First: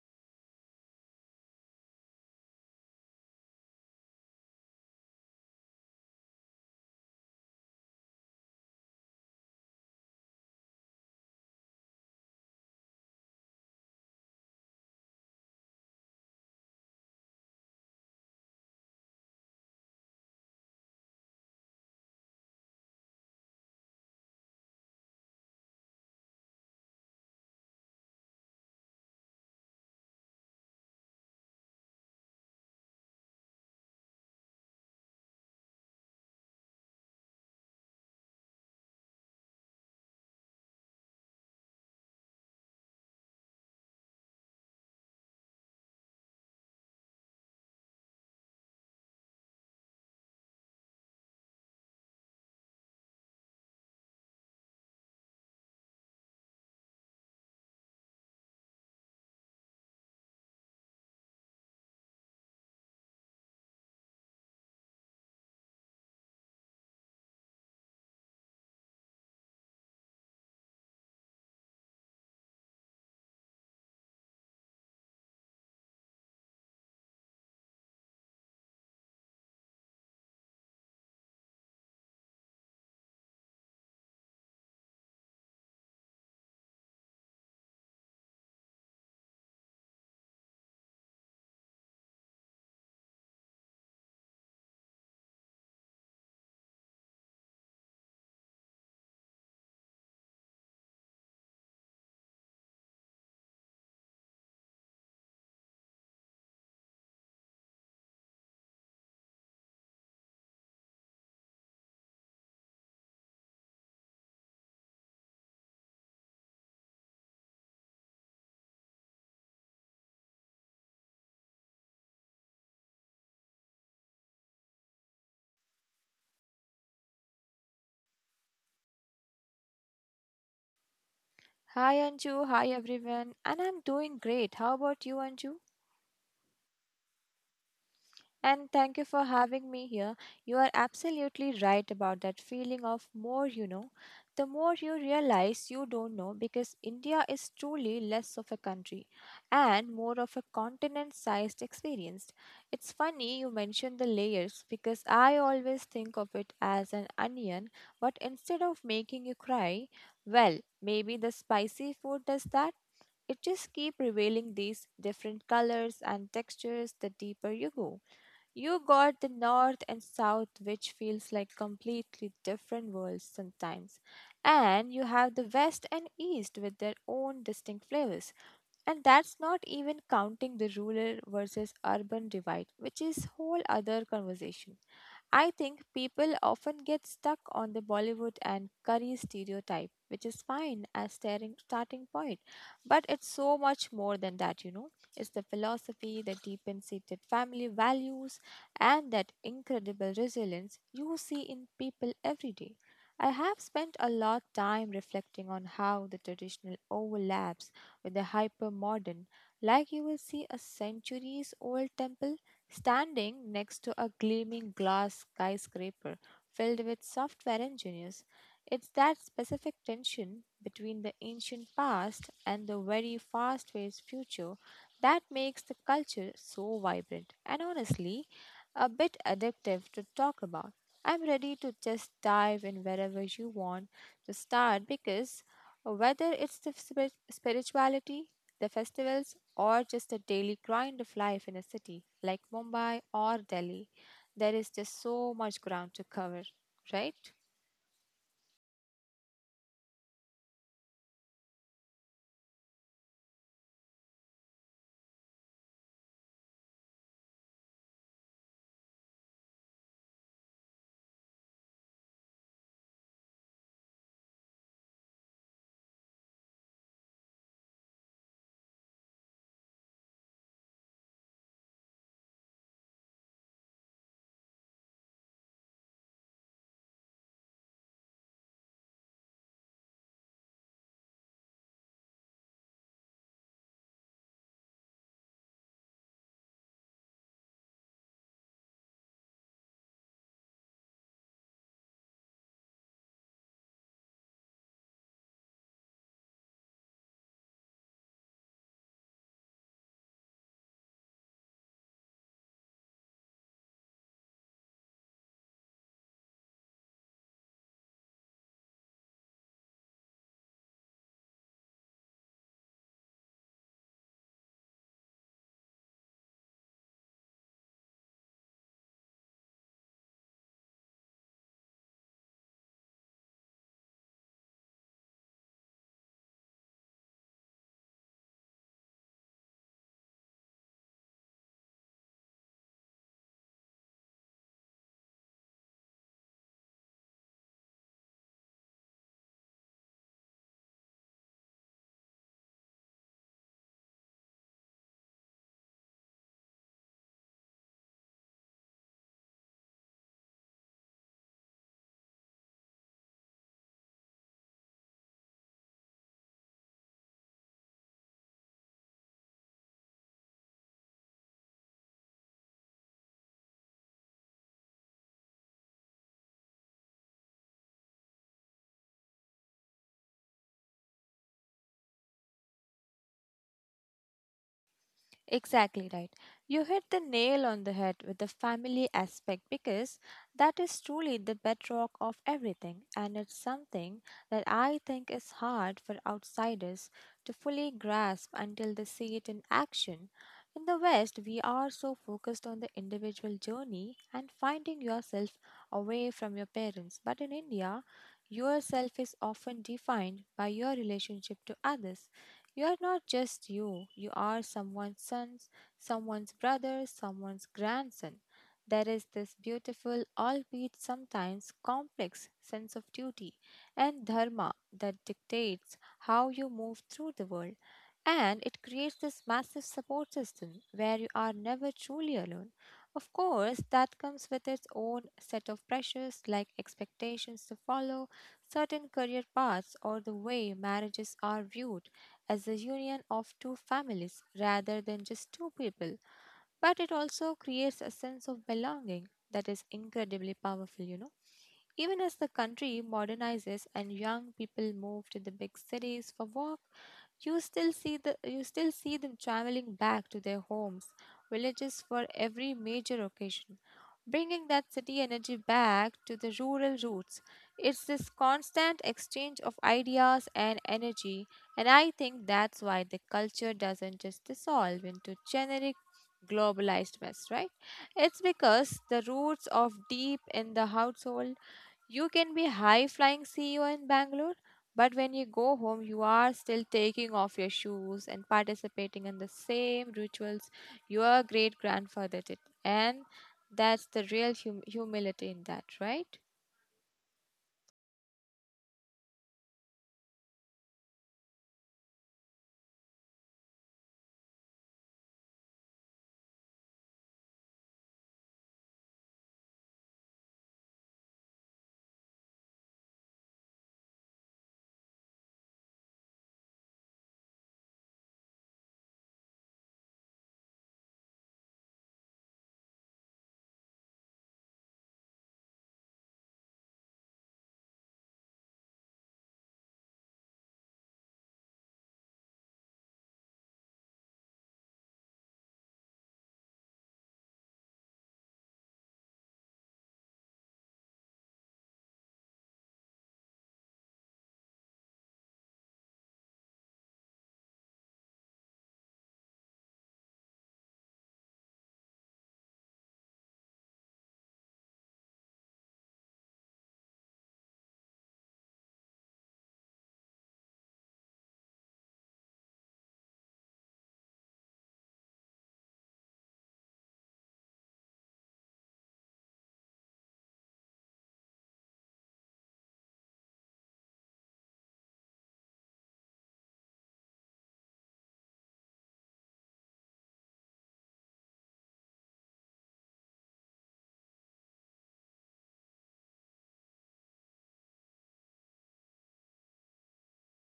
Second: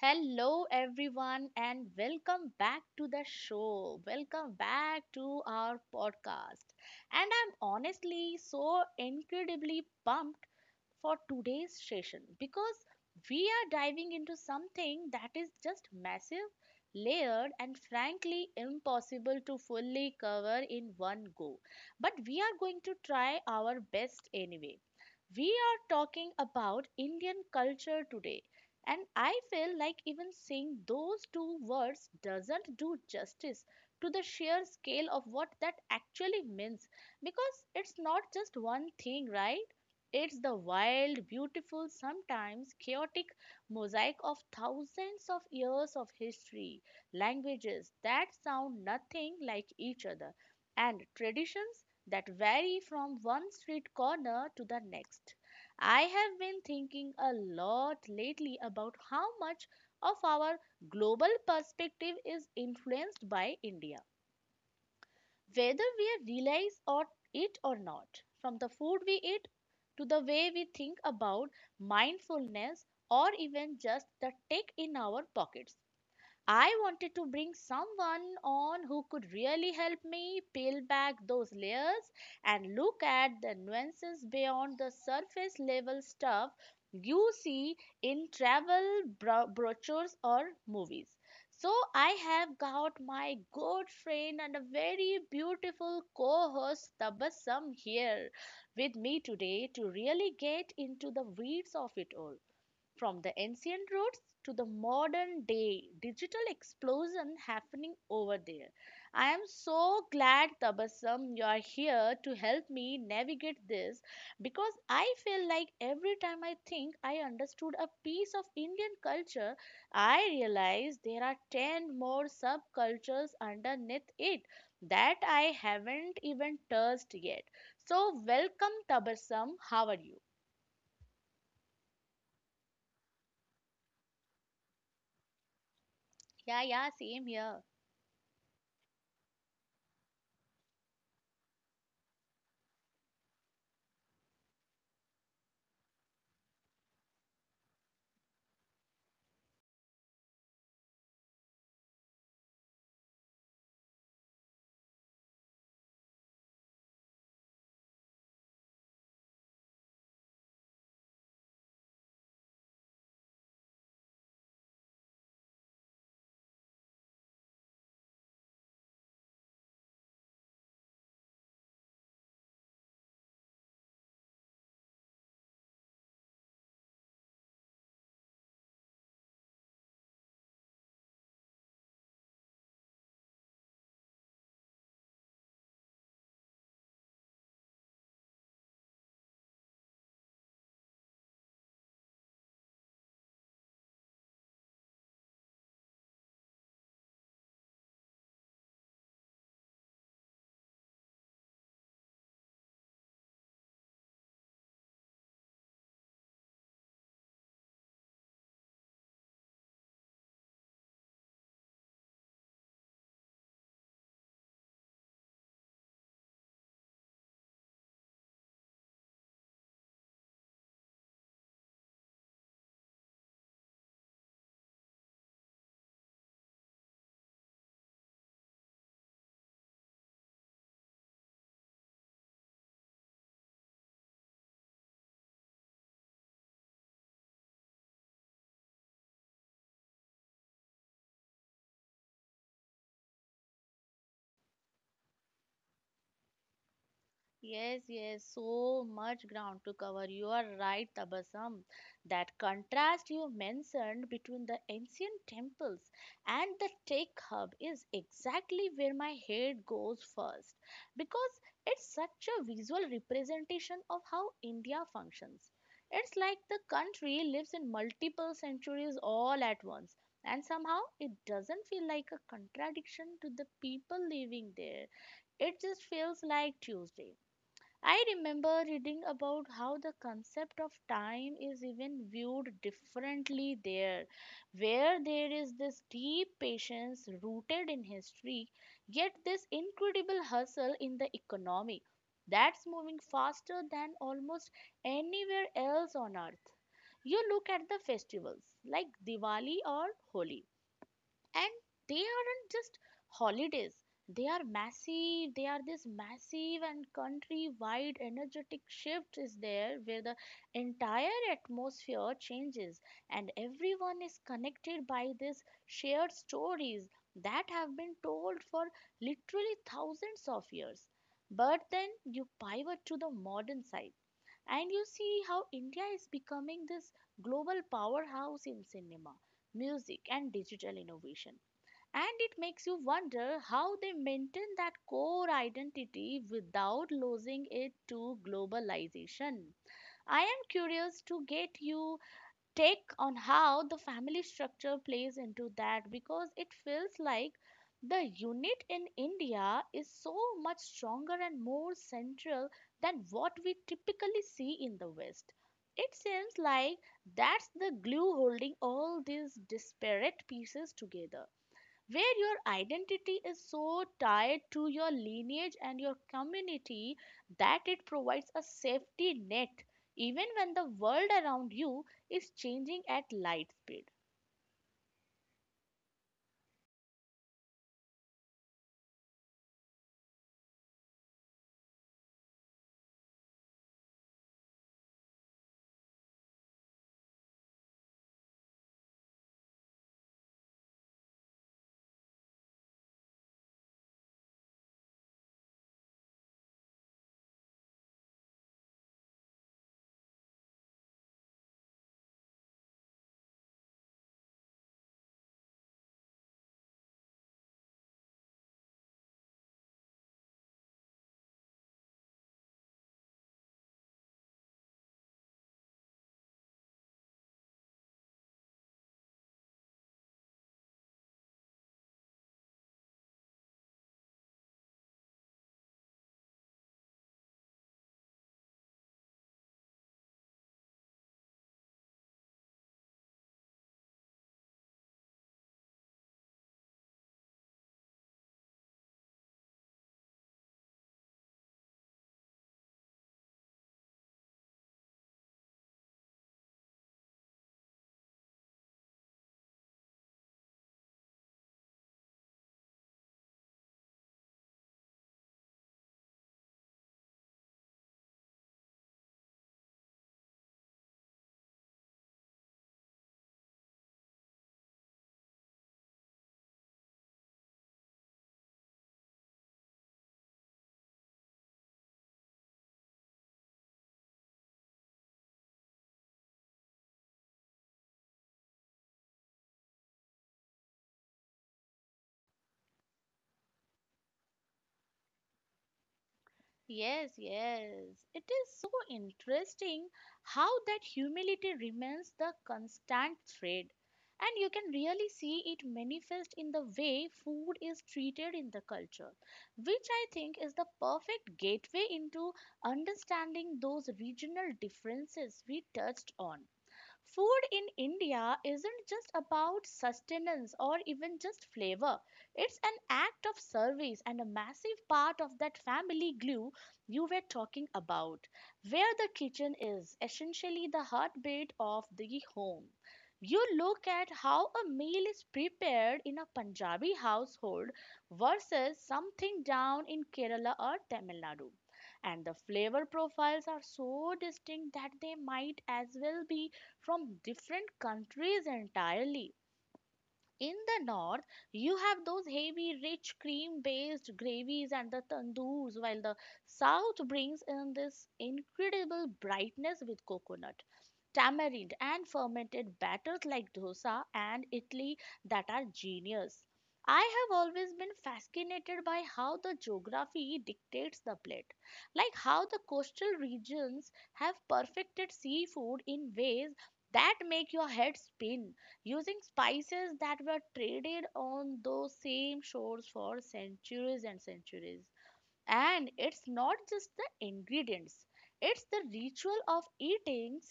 Hello, everyone, and welcome back to the show. Welcome back to our podcast. And I'm honestly so incredibly pumped for today's session because we are diving into something that is just massive, layered, and frankly impossible to fully cover in one go. But we are going to try our best anyway. We are talking about Indian culture today. And I feel like even saying those two words doesn't do justice to the sheer scale of what that actually means because it's not just one thing, right? It's the wild, beautiful, sometimes chaotic mosaic of thousands of years of history, languages that sound nothing like each other, and traditions that vary from one street corner to the next. I have been thinking a lot lately about how much of our global perspective is influenced by India, whether we realize or it or not, from the food we eat to the way we think about mindfulness or even just the tech in our pockets. I wanted to bring someone on who could really help me peel back those layers and look at the nuances beyond the surface level stuff you see in brochures or movies. So I have got my good friend and a very beautiful co-host Tabassum here with me today to really get into the weeds of it all, from the ancient roots to the modern day digital explosion happening over there. I am so glad, Tabassum, you are here to help me navigate this because I feel like every time I think I understood a piece of Indian culture, I realize there are 10 more subcultures underneath it that I haven't even touched yet. So, welcome, Tabassum. How are you? Hi Anju, hi everyone, and I'm doing great. How about you, Anju? Yeah, yeah, same here. And thank you for having me here. You are absolutely right about that feeling of more you know. The more you realize you don't know, because India is truly less of a country and more of a continent sized experience. It's funny you mentioned the layers because I always think of it as an onion, but instead of making you cry, well, maybe the spicy food does that. It just keep revealing these different colors and textures the deeper you go. You got the north and south which feels like completely different worlds sometimes. And you have the west and east with their own distinct flavors. And that's not even counting the rural versus urban divide, which is whole other conversation. I think people often get stuck on the Bollywood and curry stereotype, which is fine as staring starting point, but it's so much more than that. It's the philosophy, the deep-seated family values, and that incredible resilience you see in people every day. I have spent a lot time reflecting on how the traditional overlaps with the hyper modern. Like you will see a centuries old temple standing next to a gleaming glass skyscraper filled with software engineers. It's that specific tension between the ancient past and the very fast paced future that makes the culture so vibrant and honestly a bit addictive to talk about. I'm ready to just dive in wherever you want to start, because whether it's the spirituality, the festivals, or just the daily grind of life in a city like Mumbai or Delhi, there is just so much ground to cover, right? Yes, yes, so much ground to cover. You are right, Tabasam. That contrast you mentioned between the ancient temples and the tech hub is exactly where my head goes first because it's such a visual representation of how India functions. It's like the country lives in multiple centuries all at once, and somehow it doesn't feel like a contradiction to the people living there. It just feels like Tuesday. I remember reading about how the concept of time is even viewed differently there, where there is this deep patience rooted in history, yet this incredible hustle in the economy that's moving faster than almost anywhere else on earth. You look at the festivals like Diwali or Holi, and they aren't just holidays, they are massive they are this massive and country wide energetic shift is there, where the entire atmosphere changes and everyone is connected by these shared stories that have been told for literally thousands of years. But then you pivot to the modern side and you see how India is becoming this global powerhouse in cinema, music, and digital innovation, and it makes you wonder how they maintain that core identity without losing it to globalization. I am curious to get your take on how the family structure plays into that, because it feels like the unit in India is so much stronger and more central than what we typically see in the West. It seems like that's the glue holding all these disparate pieces together, where your identity is so tied to your lineage and your community that it provides a safety net even when the world around you is changing at light speed. Exactly right. You hit the nail on the head with the family aspect, because that is truly the bedrock of everything, and it's something that I think is hard for outsiders to fully grasp until they see it in action. In the West, we are so focused on the individual journey and finding yourself away from your parents, but in India, yourself is often defined by your relationship to others. You are not just you, you are someone's son, someone's brother, someone's grandson. There is this beautiful, albeit sometimes complex, sense of duty and dharma that dictates how you move through the world. And it creates this massive support system where you are never truly alone. Of course, that comes with its own set of pressures, like expectations to follow certain career paths, or the way marriages are viewed as a union of two families rather than just two people. But it also creates a sense of belonging that is incredibly powerful. Even as the country modernizes and young people move to the big cities for work, you still see them traveling back to their homes, villages for every major occasion, bringing that city energy back to the rural roots. It's this constant exchange of ideas and energy, and I think that's why the culture doesn't just dissolve into generic globalized mess, right? It's because the roots of deep in the household. You can be high flying CEO in Bangalore, but when you go home, you are still taking off your shoes and participating in the same rituals your great grandfather did. And that's the real humility in that, right? Yes, yes. It is so interesting how that humility remains the constant thread. And you can really see it manifest in the way food is treated in the culture, which I think is the perfect gateway into understanding those regional differences we touched on. Food in India isn't just about sustenance or even just flavor. It's an act of service and a massive part of that family glue you were talking about, where the kitchen is essentially the heartbeat of the home. You look at how a meal is prepared in a Punjabi household versus something down in Kerala or Tamil Nadu, and the flavor profiles are so distinct that they might as well be from different countries entirely. In the north, you have those heavy, rich, cream based gravies and the tandoors, while the south brings in this incredible brightness with coconut, tamarind, and fermented batters like dosa and idli that are genius. I have always been fascinated by how the geography dictates the plate, like how the coastal regions have perfected seafood in ways that make your head spin, using spices that were traded on those same shores for centuries and centuries. And it's not just the ingredients, it's the ritual of eating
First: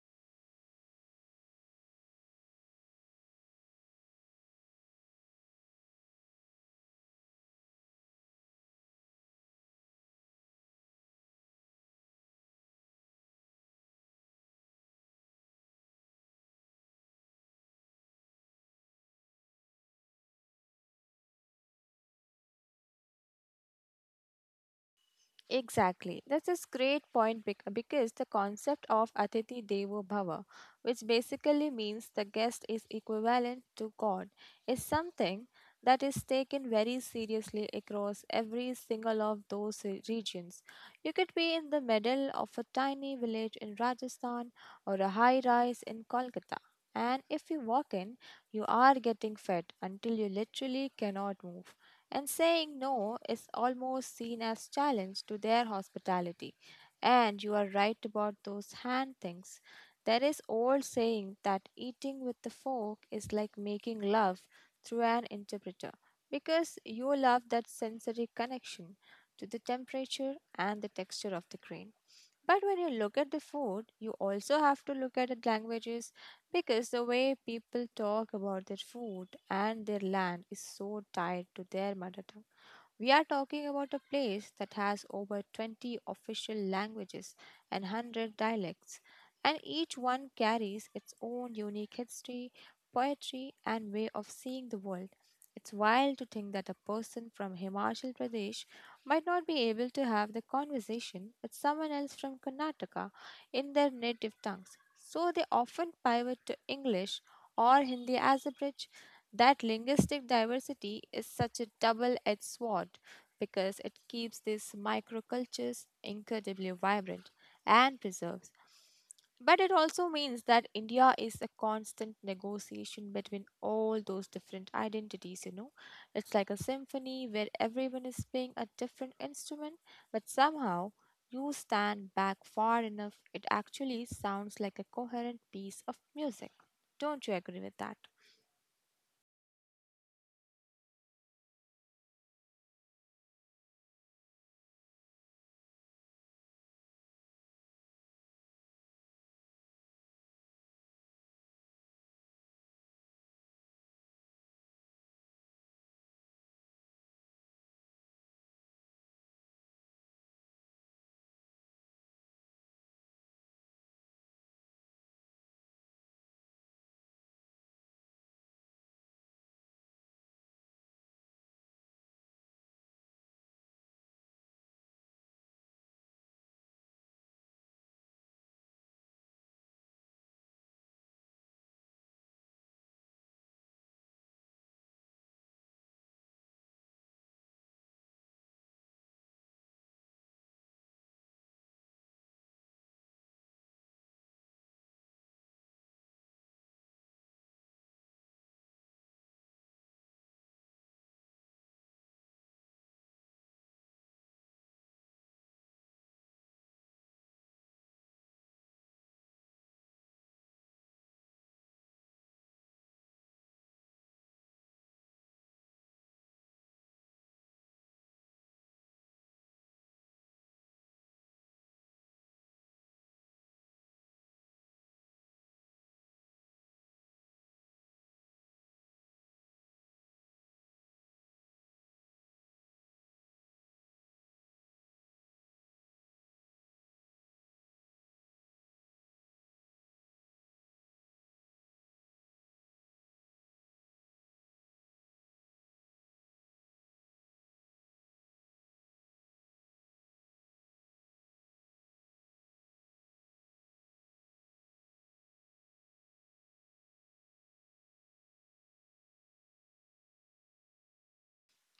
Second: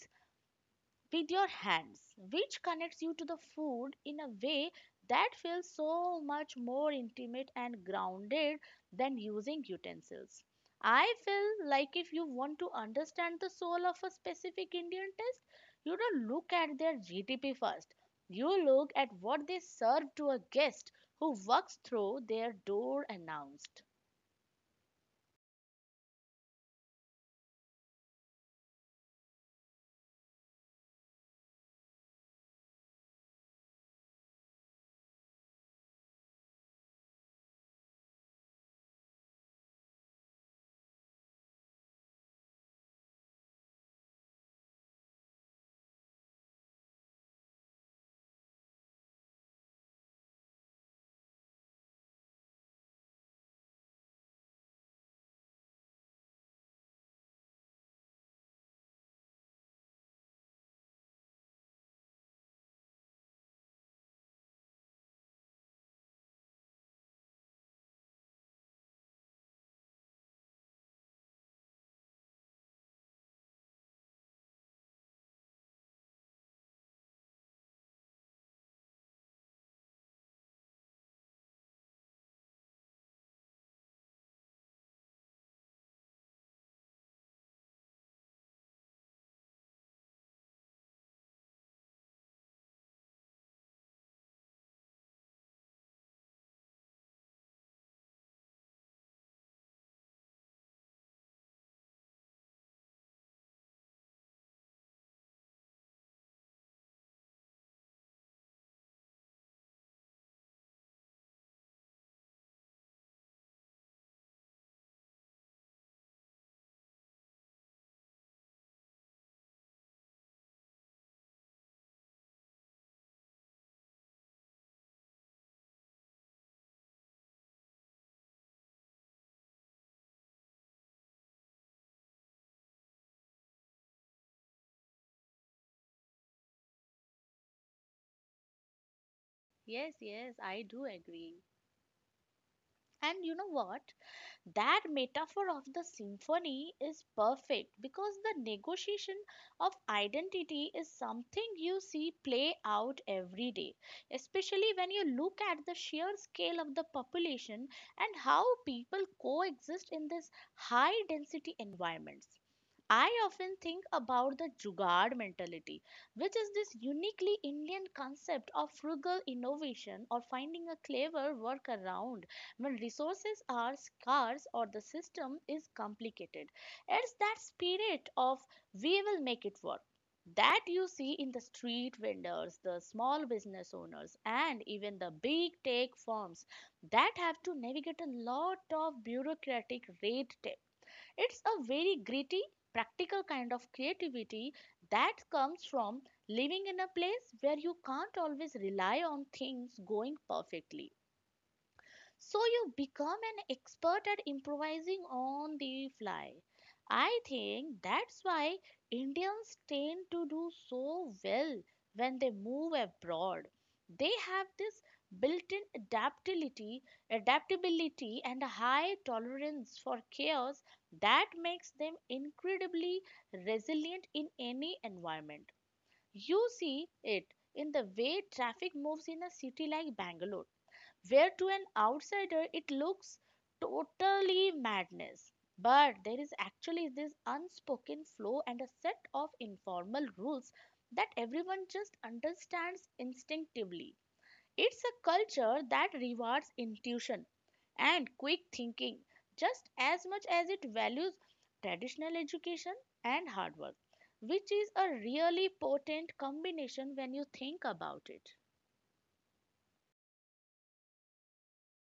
with your hands, which connects you to the food in a way that feels so much more intimate and grounded than using utensils. I feel like if you want to understand the soul of a specific Indian taste, you don't look at their GDP first. You look at what they serve to a guest who walks through their door announced. Exactly. That's a great point because the concept of Atithi Devo Bhava, which basically means the guest is equivalent to God, is something that is taken very seriously across every single of those regions. You could be in the middle of a tiny village in Rajasthan or a high rise in Kolkata. And if you walk in, you are getting fed until you literally cannot move, and saying no is almost seen as challenge to their hospitality. And you are right about those hand things. There is old saying that eating with the fork is like making love through an interpreter, because you love that sensory connection to the temperature and the texture of the grain. But when you look at the food, you also have to look at the languages, because the way people talk about their food and their land is so tied to their mother tongue. We are talking about a place that has over 20 official languages and 100 dialects, and each one carries its own unique history, poetry, and way of seeing the world. It's wild to think that a person from Himachal Pradesh might not be able to have the conversation with someone else from Karnataka in their native tongues, so they often pivot to English or Hindi as a bridge. That linguistic diversity is such a double edged sword, because it keeps these microcultures incredibly vibrant and preserves. But it also means that India is a constant negotiation between all those different identities. It's like a symphony where everyone is playing a different instrument, but somehow you stand back far enough, it actually sounds like a coherent piece of music. Don't you agree with that? Yes, yes, I do agree. And you know what? That metaphor of the symphony is perfect because the negotiation of identity is something you see play out every day, especially when you look at the sheer scale of the population and how people coexist in this high density environments. I often think about the Jugaad mentality, which is this uniquely Indian concept of frugal innovation or finding a clever workaround when resources are scarce or the system is complicated. It's that spirit of we will make it work, that you see in the street vendors, the small business owners, and even the big tech firms that have to navigate a lot of bureaucratic red tape. It's a very gritty, practical kind of creativity that comes from living in a place where you can't always rely on things going perfectly. So you become an expert at improvising on the fly. I think that's why Indians tend to do so well when they move abroad. They have this built-in adaptability, adaptability and a high tolerance for chaos that makes them incredibly resilient in any environment. You see it in the way traffic moves in a city like Bangalore, where to an outsider it looks totally madness. But there is actually this unspoken flow and a set of informal rules that everyone just understands instinctively. It's a culture that rewards intuition and quick thinking just as much as it values traditional education and hard work, which is a really potent combination when you think about it.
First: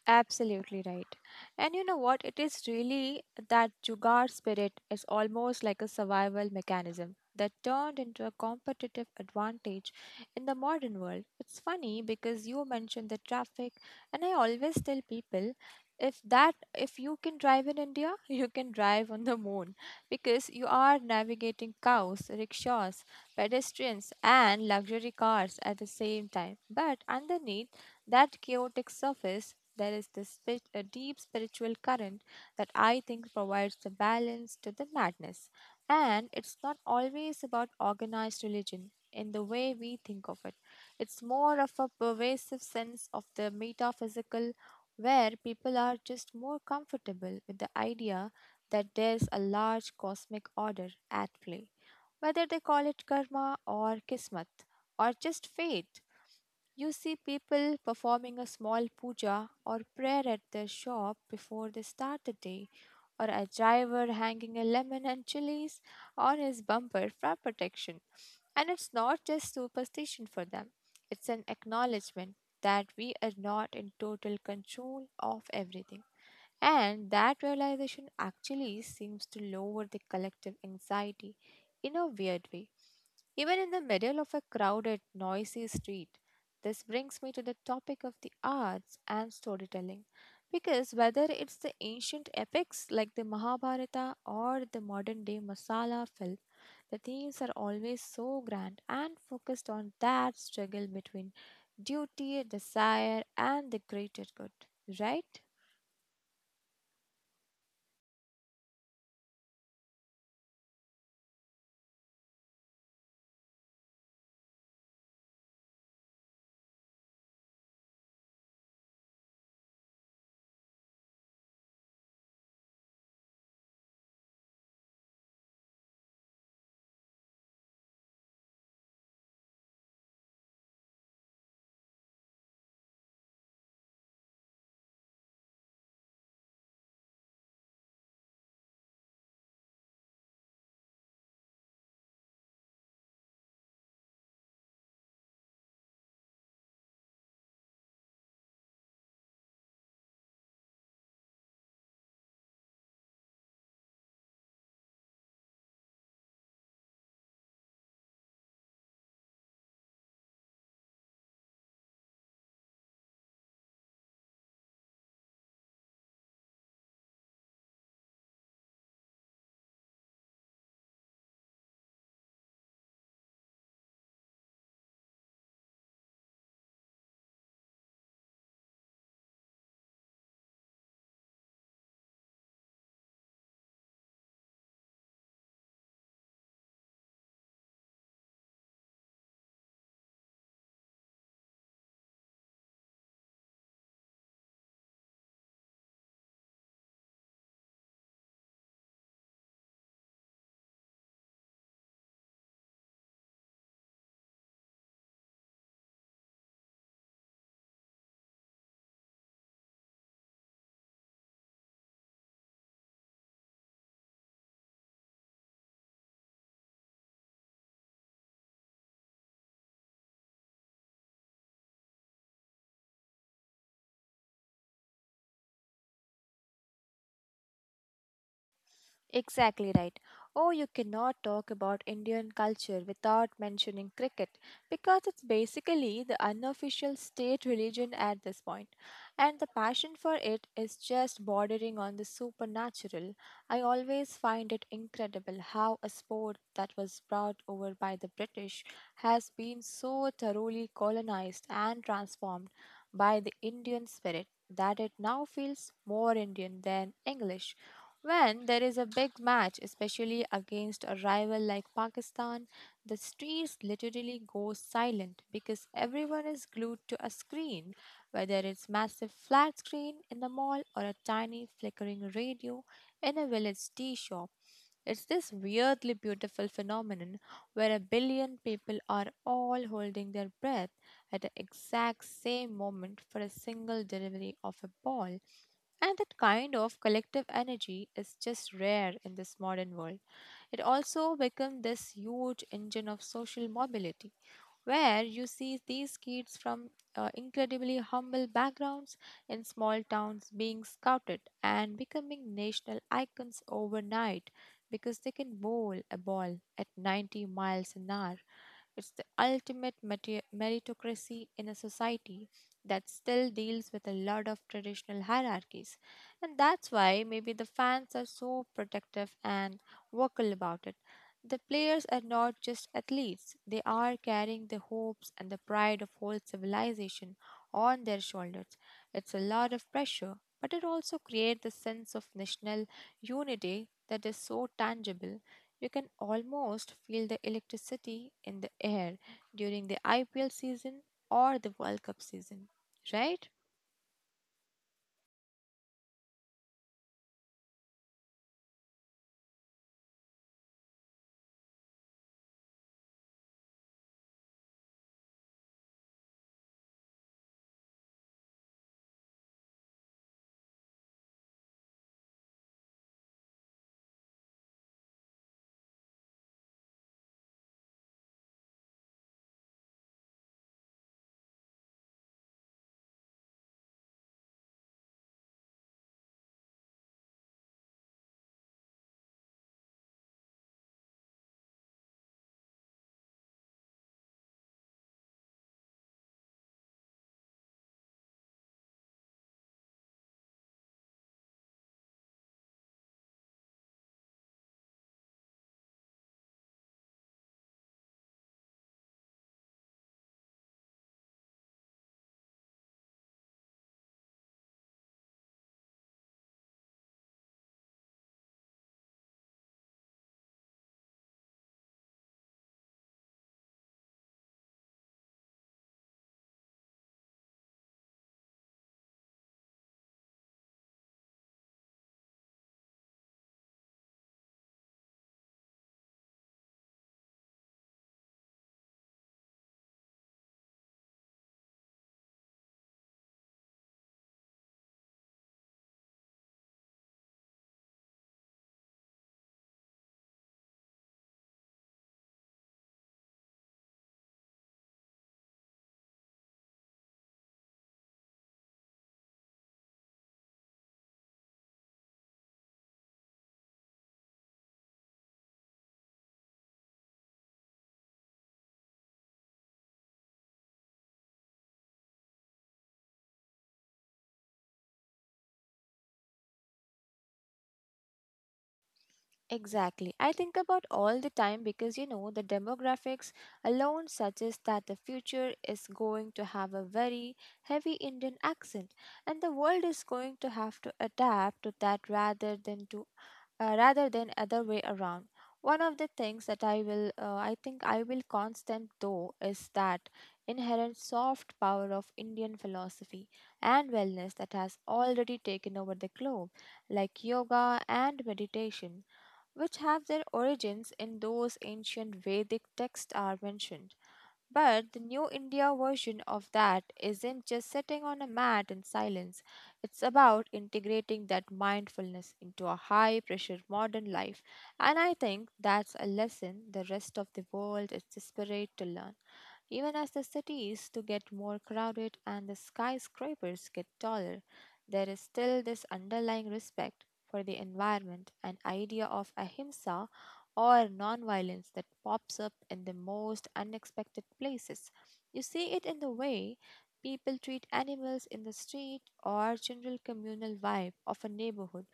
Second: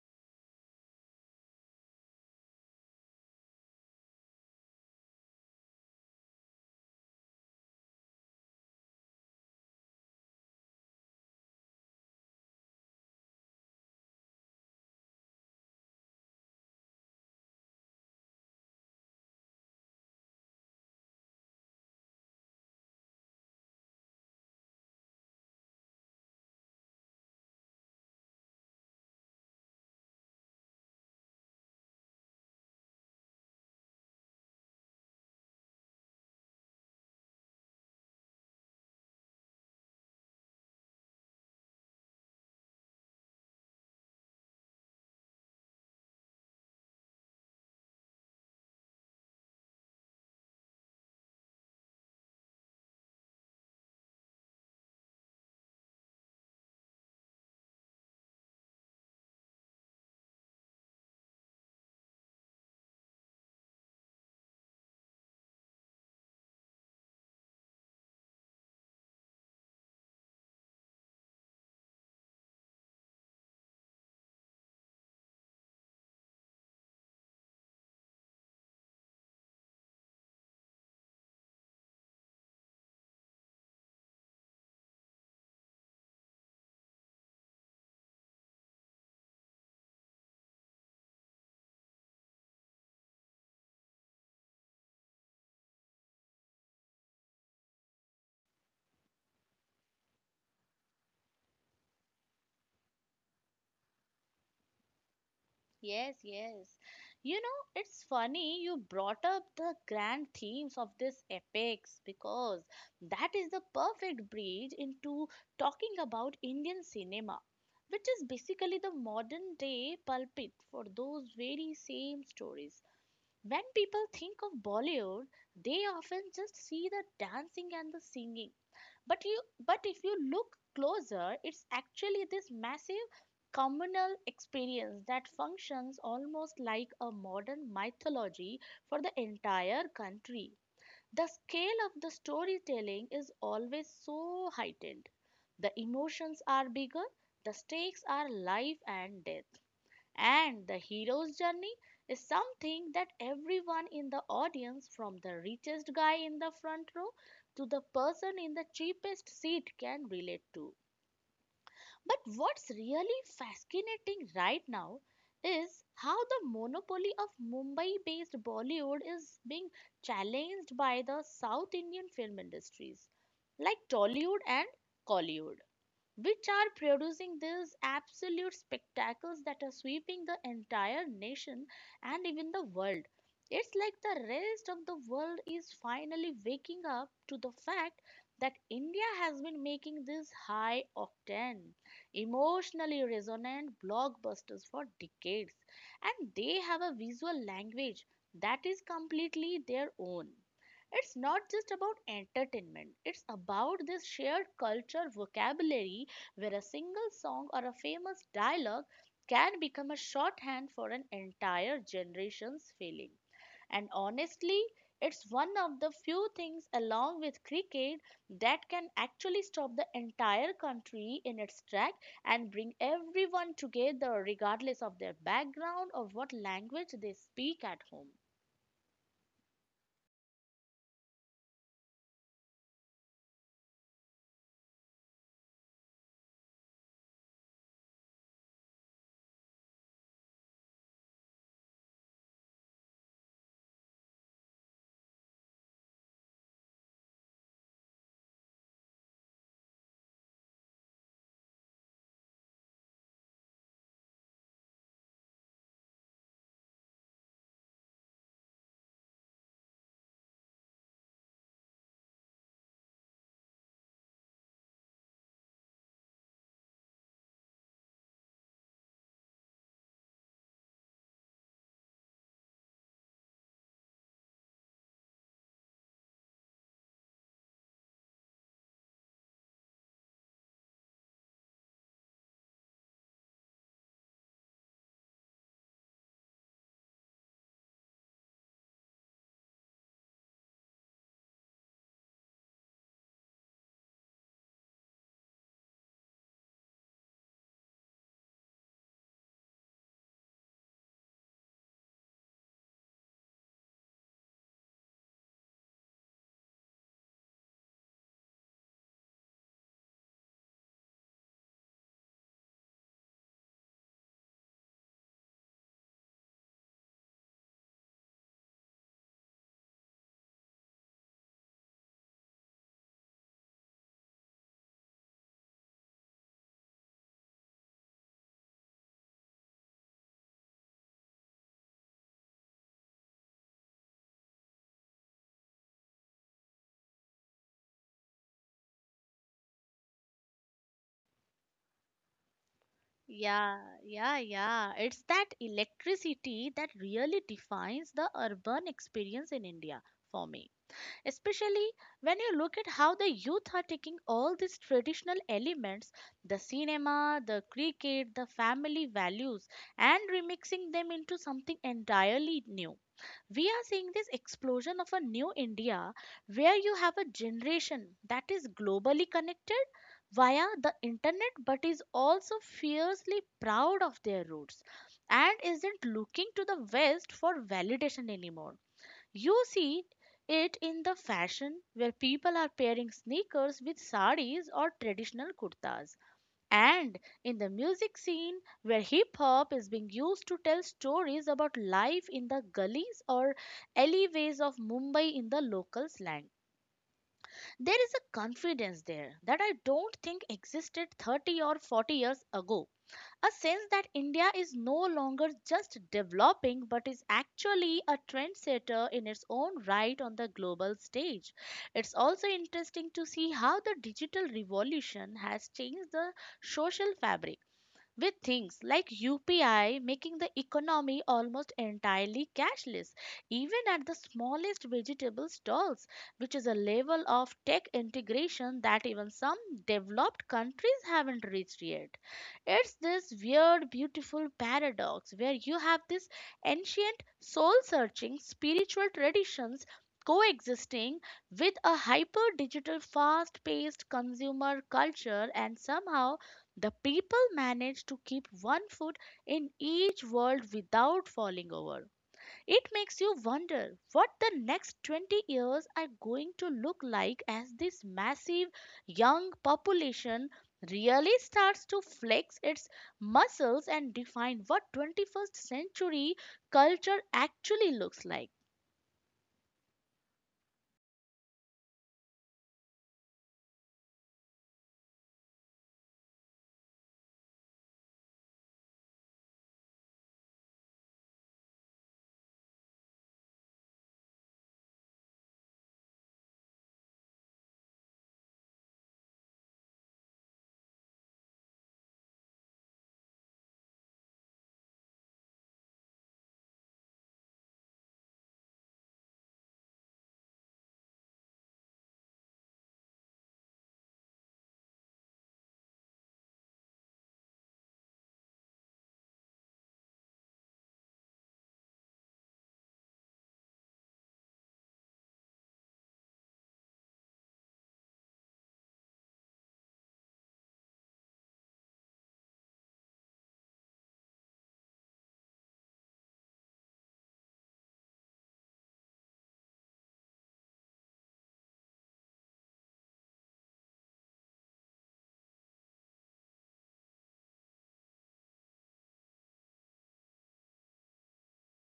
Absolutely right. And you know what? It is really that Jugaad spirit is almost like a survival mechanism that turned into a competitive advantage in the modern world. It's funny because you mentioned the traffic, and I always tell people if you can drive in India, you can drive on the moon, because you are navigating cows, rickshaws, pedestrians, and luxury cars at the same time. But underneath that chaotic surface, there is a deep spiritual current that I think provides the balance to the madness. And it's not always about organized religion in the way we think of it. It's more of a pervasive sense of the metaphysical, where people are just more comfortable with the idea that there's a large cosmic order at play. Whether they call it karma or kismet or just fate, you see people performing a small puja or prayer at their shop before they start the day, or a driver hanging a lemon and chilies on his bumper for protection. And it's not just superstition for them, it's an acknowledgement that we are not in total control of everything. And that realization actually seems to lower the collective anxiety in a weird way. Even in the middle of a crowded, noisy street, this brings me to the topic of the arts and storytelling, because whether it's the ancient epics like the Mahabharata or the modern day masala film, the themes are always so grand and focused on that struggle between duty, desire, and the greater good, right? Yes, yes. You know, it's funny you brought up the grand themes of this epics because that is the perfect bridge into talking about Indian cinema, which is basically the modern day pulpit for those very same stories. When people think of Bollywood, they often just see the dancing and the singing, but you, but if you look closer, it's actually this massive communal experience that functions almost like a modern mythology for the entire country. The scale of the storytelling is always so heightened. The emotions are bigger, the stakes are life and death. And the hero's journey is something that everyone in the audience, from the richest guy in the front row to the person in the cheapest seat, can relate to. But what's really fascinating right now is how the monopoly of Mumbai based Bollywood is being challenged by the South Indian film industries like Tollywood and Kollywood, which are producing these absolute spectacles that are sweeping the entire nation and even the world. It's like the rest of the world is finally waking up to the fact that India has been making these high octane, emotionally resonant blockbusters for decades, and they have a visual language that is completely their own. It's not just about entertainment, it's about this shared culture vocabulary, where a single song or a famous dialogue can become a shorthand for an entire generation's feeling. And honestly, it's one of the few things, along with cricket, that can actually stop the entire country in its track and bring everyone together, regardless of their background or what language they speak at home. Exactly right. Oh, you cannot talk about Indian culture without mentioning cricket, because it's basically the unofficial state religion at this point, and the passion for it is just bordering on the supernatural. I always find it incredible how a sport that was brought over by the British has been so thoroughly colonized and transformed by the Indian spirit that it now feels more Indian than English. When there is a big match, especially against a rival like Pakistan, the streets literally go silent because everyone is glued to a screen, whether it's massive flat screen in the mall or a tiny flickering radio in a village tea shop. It's this weirdly beautiful phenomenon where a billion people are all holding their breath at the exact same moment for a single delivery of a ball, and that kind of collective energy is just rare in this modern world. It also becomes this huge engine of social mobility, where you see these kids from incredibly humble backgrounds in small towns being scouted and becoming national icons overnight because they can bowl a ball at 90 miles an hour. It's the ultimate meritocracy in a society that still deals with a lot of traditional hierarchies. And that's why maybe the fans are so protective and vocal about it. The players are not just athletes, they are carrying the hopes and the pride of whole civilization on their shoulders. It's a lot of pressure, but it also creates a sense of national unity that is so tangible. You can almost feel the electricity in the air during the IPL season or the World Cup season, right? Yeah, yeah, yeah. It's that electricity that really defines the urban experience in India for me, especially when you look at how the youth are taking all these traditional elements, the cinema, the cricket, the family values, and remixing them into something entirely new. We are seeing this explosion of a new India, where you have a generation that is globally connected via the internet but is also fiercely proud of their roots and isn't looking to the West for validation anymore. You see it in the fashion, where people are pairing sneakers with saris or traditional kurtas, and in the music scene where hip hop is being used to tell stories about life in the gullies or alleyways of Mumbai in the local slang. There is a confidence there that I don't think existed 30 or 40 years ago, a sense that India is no longer just developing but is actually a trendsetter in its own right on the global stage. It's also interesting to see how the digital revolution has changed the social fabric, with things like UPI making the economy almost entirely cashless, even at the smallest vegetable stalls, which is a level of tech integration that even some developed countries haven't reached yet. It's this weird, beautiful paradox where you have this ancient, soul searching spiritual traditions coexisting with a hyper digital fast paced consumer culture, and somehow the people manage to keep one foot in each world without falling over. It makes you wonder what the next 20 years are going to look like as this massive young population really starts to flex its muscles and define what 21st century culture actually looks like. Exactly. I think about all the time, because you know the demographics alone suggests that the future is going to have a very heavy Indian accent, and the world is going to have to adapt to that rather than other way around. One of the things that I think I will constant though is that inherent soft power of Indian philosophy and wellness that has already taken over the globe, like yoga and meditation, which have their origins in those ancient Vedic texts are mentioned. But the New India version of that isn't just sitting on a mat in silence. It's about integrating that mindfulness into a high pressure modern life. And I think that's a lesson the rest of the world is desperate to learn. Even as the cities to get more crowded and the skyscrapers get taller, there is still this underlying respect for the environment and idea of ahimsa or nonviolence that pops up in the most unexpected places. You see it in the way people treat animals in the street or general communal vibe of a neighborhood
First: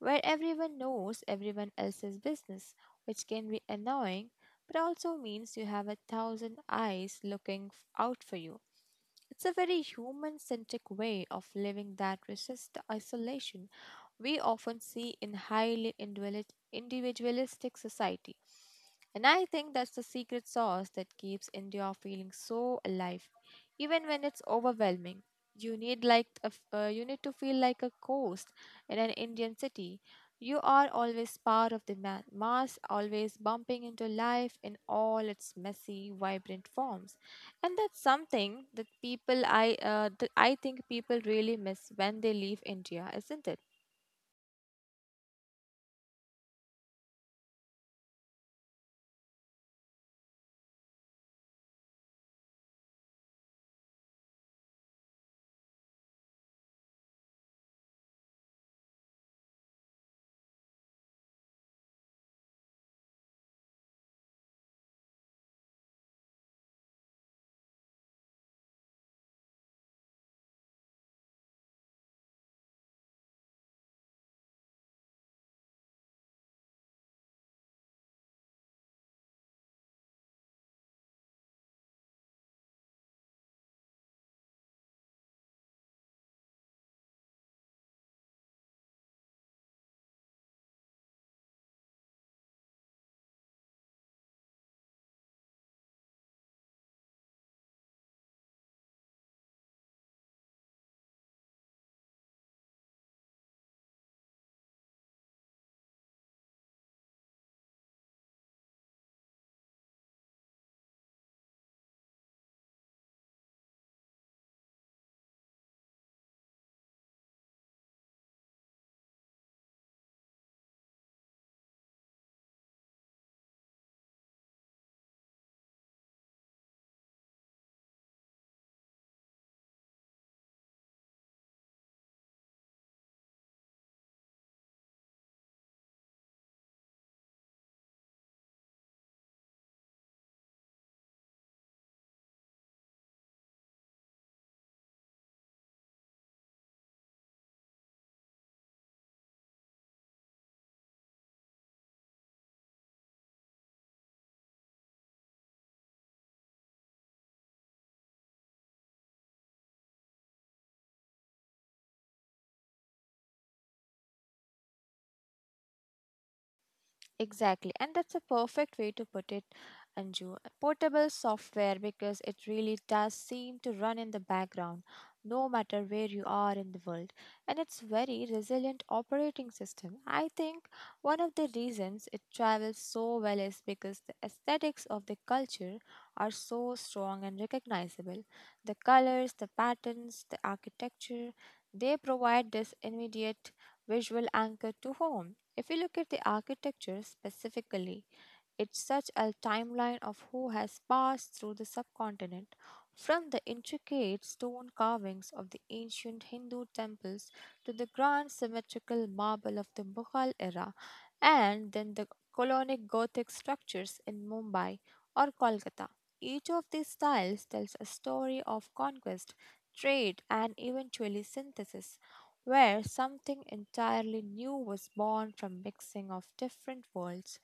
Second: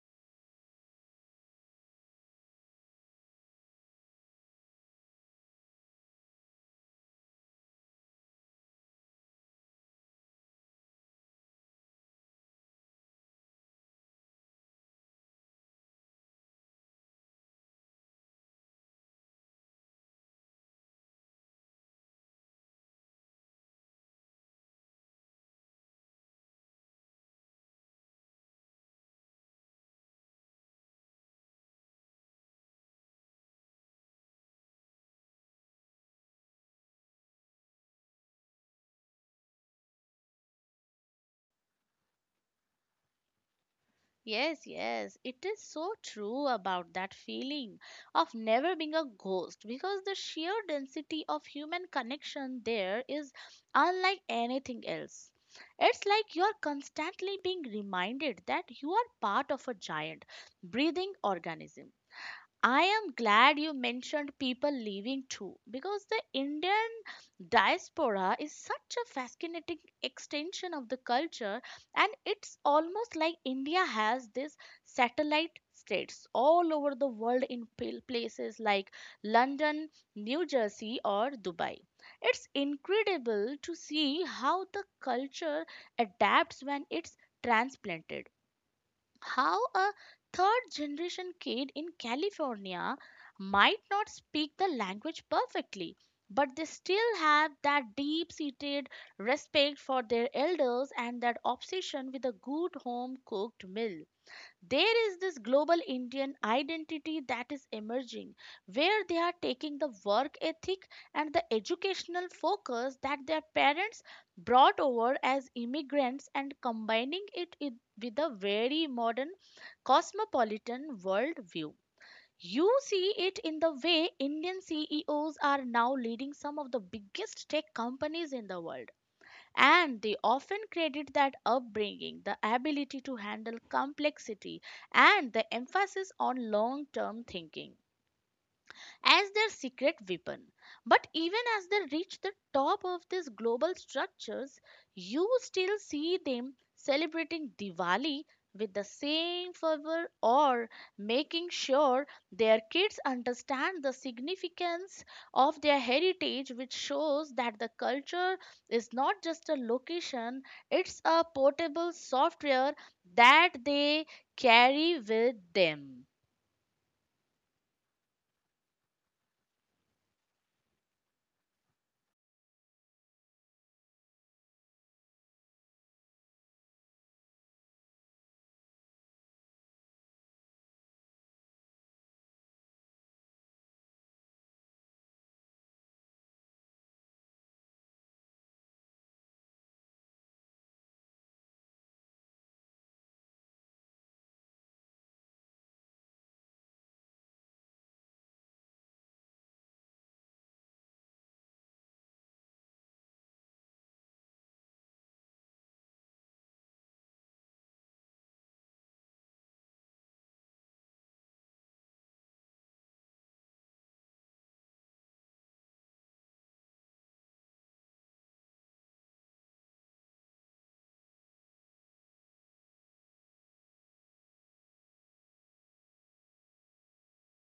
where everyone knows everyone else's business, which can be annoying but also means you have a thousand eyes looking out for you. It's a very human centric way of living that resists the isolation we often see in highly individualistic society. And I think that's the secret sauce that keeps India feeling so alive, even when it's overwhelming. You need to feel like a ghost in an Indian city. You are always part of the mass, always bumping into life in all its messy, vibrant forms, and that's something that I think people really miss when they leave India, isn't it? Yes, yes, it is so true about that feeling of never being a ghost, because the sheer density of human connection there is unlike anything else. It's like you're constantly being reminded that you are part of a giant breathing organism. I am glad you mentioned people leaving too, because the Indian diaspora is such a fascinating extension of the culture, and it's almost like India has these satellite states all over the world in places like London, New Jersey, or Dubai. It's incredible to see how the culture adapts when it's transplanted, how a third generation kid in California might not speak the language perfectly, but they still have that deep seated respect for their elders and that obsession with a good home cooked meal. There is this global Indian identity that is emerging, where they are taking the work ethic and the educational focus that their parents brought over as immigrants and combining it with a very modern cosmopolitan worldview. You see it in the way Indian CEOs are now leading some of the biggest tech companies in the world. And they often credit that upbringing, the ability to handle complexity, and the emphasis on long term thinking as their secret weapon. But even as they reach the top of these global structures, you still see them celebrating Diwali with the same fervor, or making sure their kids understand the significance of their heritage, which shows that the culture is not just a location, it's a portable software that they carry with them. Exactly, and that's a perfect way to put it, Anju. Portable software, because it really does seem to run in the background, no matter where you are in the world. And it's very resilient operating system. I think one of the reasons it travels so well is because the aesthetics of the culture are so strong and recognizable. The colors, the patterns, the architecture, they provide this immediate visual anchor to home. If we look at the architecture specifically, it's such a timeline of who has passed through the subcontinent, from the intricate stone carvings of the ancient Hindu temples to the grand symmetrical marble of the Mughal era, and then the colonic Gothic structures in Mumbai or Kolkata. Each of these styles tells a story of conquest, trade, and eventually synthesis, where something entirely new was born from mixing of different worlds.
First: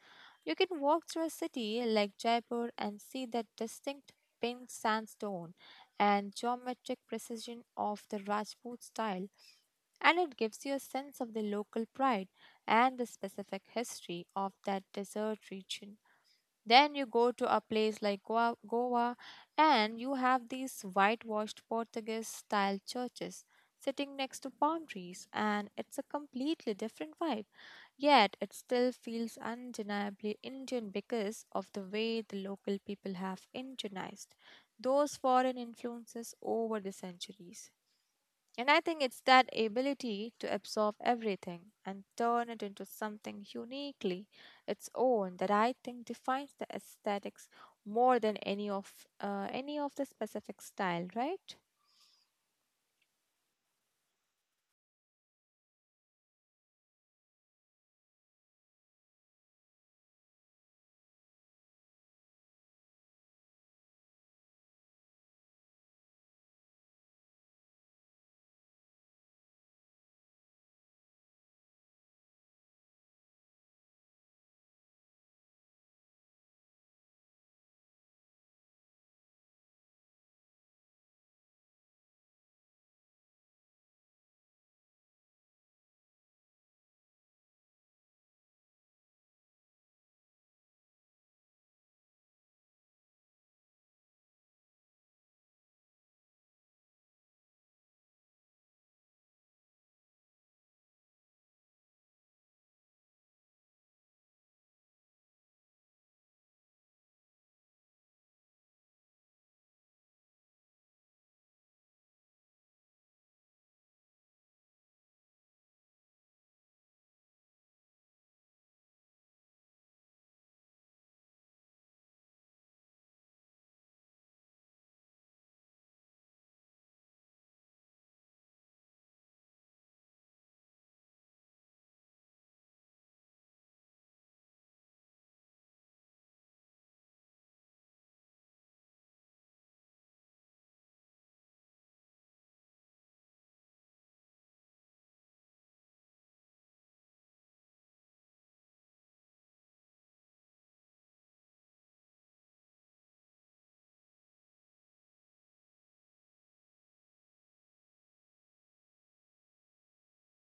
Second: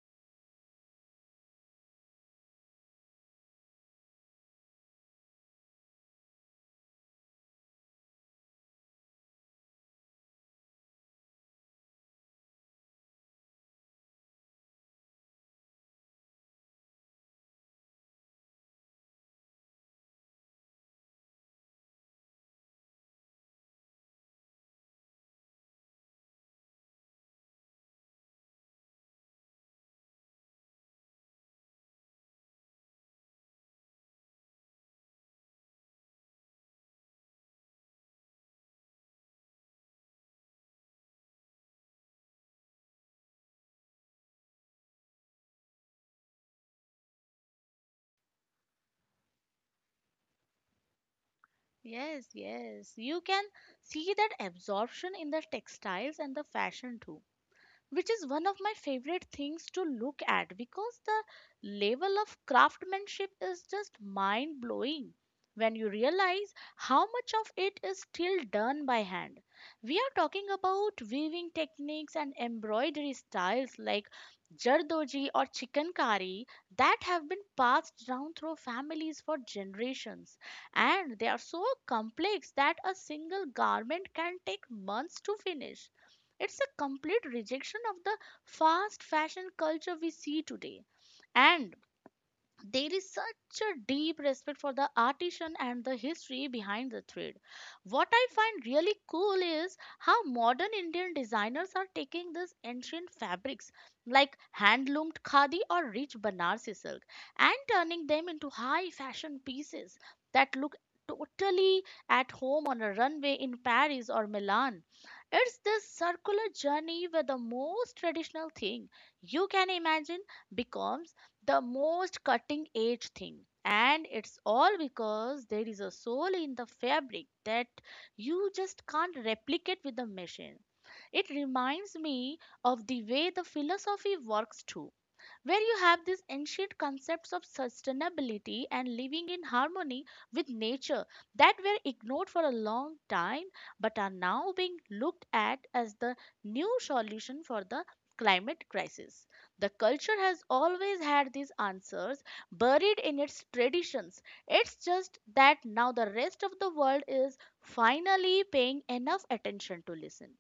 You can walk through a city like Jaipur and see that distinct pink sandstone and geometric precision of the Rajput style, and it gives you a sense of the local pride and the specific history of that desert region. Then you go to a place like Goa, and you have these whitewashed Portuguese style churches sitting next to palm trees, and it's a completely different vibe. Yet it still feels undeniably Indian because of the way the local people have Indianized those foreign influences over the centuries. And I think it's that ability to absorb everything and turn it into something uniquely its own that I think defines the aesthetics more than any of the specific style, right? Yes, yes. You can see that absorption in the textiles and the fashion too, which is one of my favorite things to look at, because the level of craftsmanship is just mind blowing when you realize how much of it is still done by hand. We are talking about weaving techniques and embroidery styles like jardoji or chikankari that have been passed down through families for generations, and they are so complex that a single garment can take months to finish. It's a complete rejection of the fast fashion culture we see today. And there is such a deep respect for the artisan and the history behind the thread. What I find really cool is how modern Indian designers are taking these ancient fabrics like hand loomed khadi or rich Banarsi silk and turning them into high fashion pieces that look totally at home on a runway in Paris or Milan. It's this circular journey where the most traditional thing you can imagine becomes the most cutting edge thing, and it's all because there is a soul in the fabric that you just can't replicate with a machine. It reminds me of the way the philosophy works too, where you have these ancient concepts of sustainability and living in harmony with nature that were ignored for a long time but are now being looked at as the new solution for the climate crisis. The culture has always had these answers buried in its traditions. It's just that now the rest of the world is finally paying enough attention to listen.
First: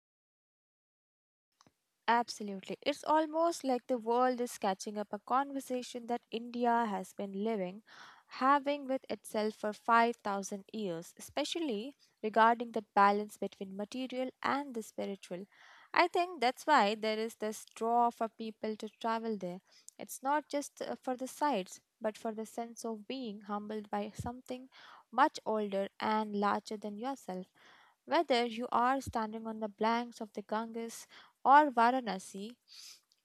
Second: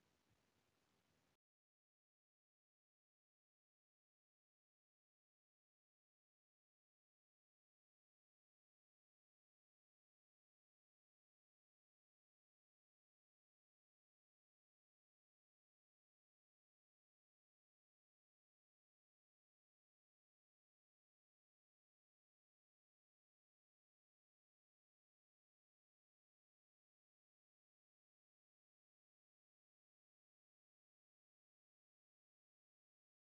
Absolutely. It's almost like the world is catching up a conversation that India has been living, having with itself for 5,000 years, especially regarding the balance between material and the spiritual. I think that's why there is this draw for people to travel there. It's not just for the sights, but for the sense of being humbled by something much older and larger than yourself. Whether you are standing on the banks of the Ganges or Varanasi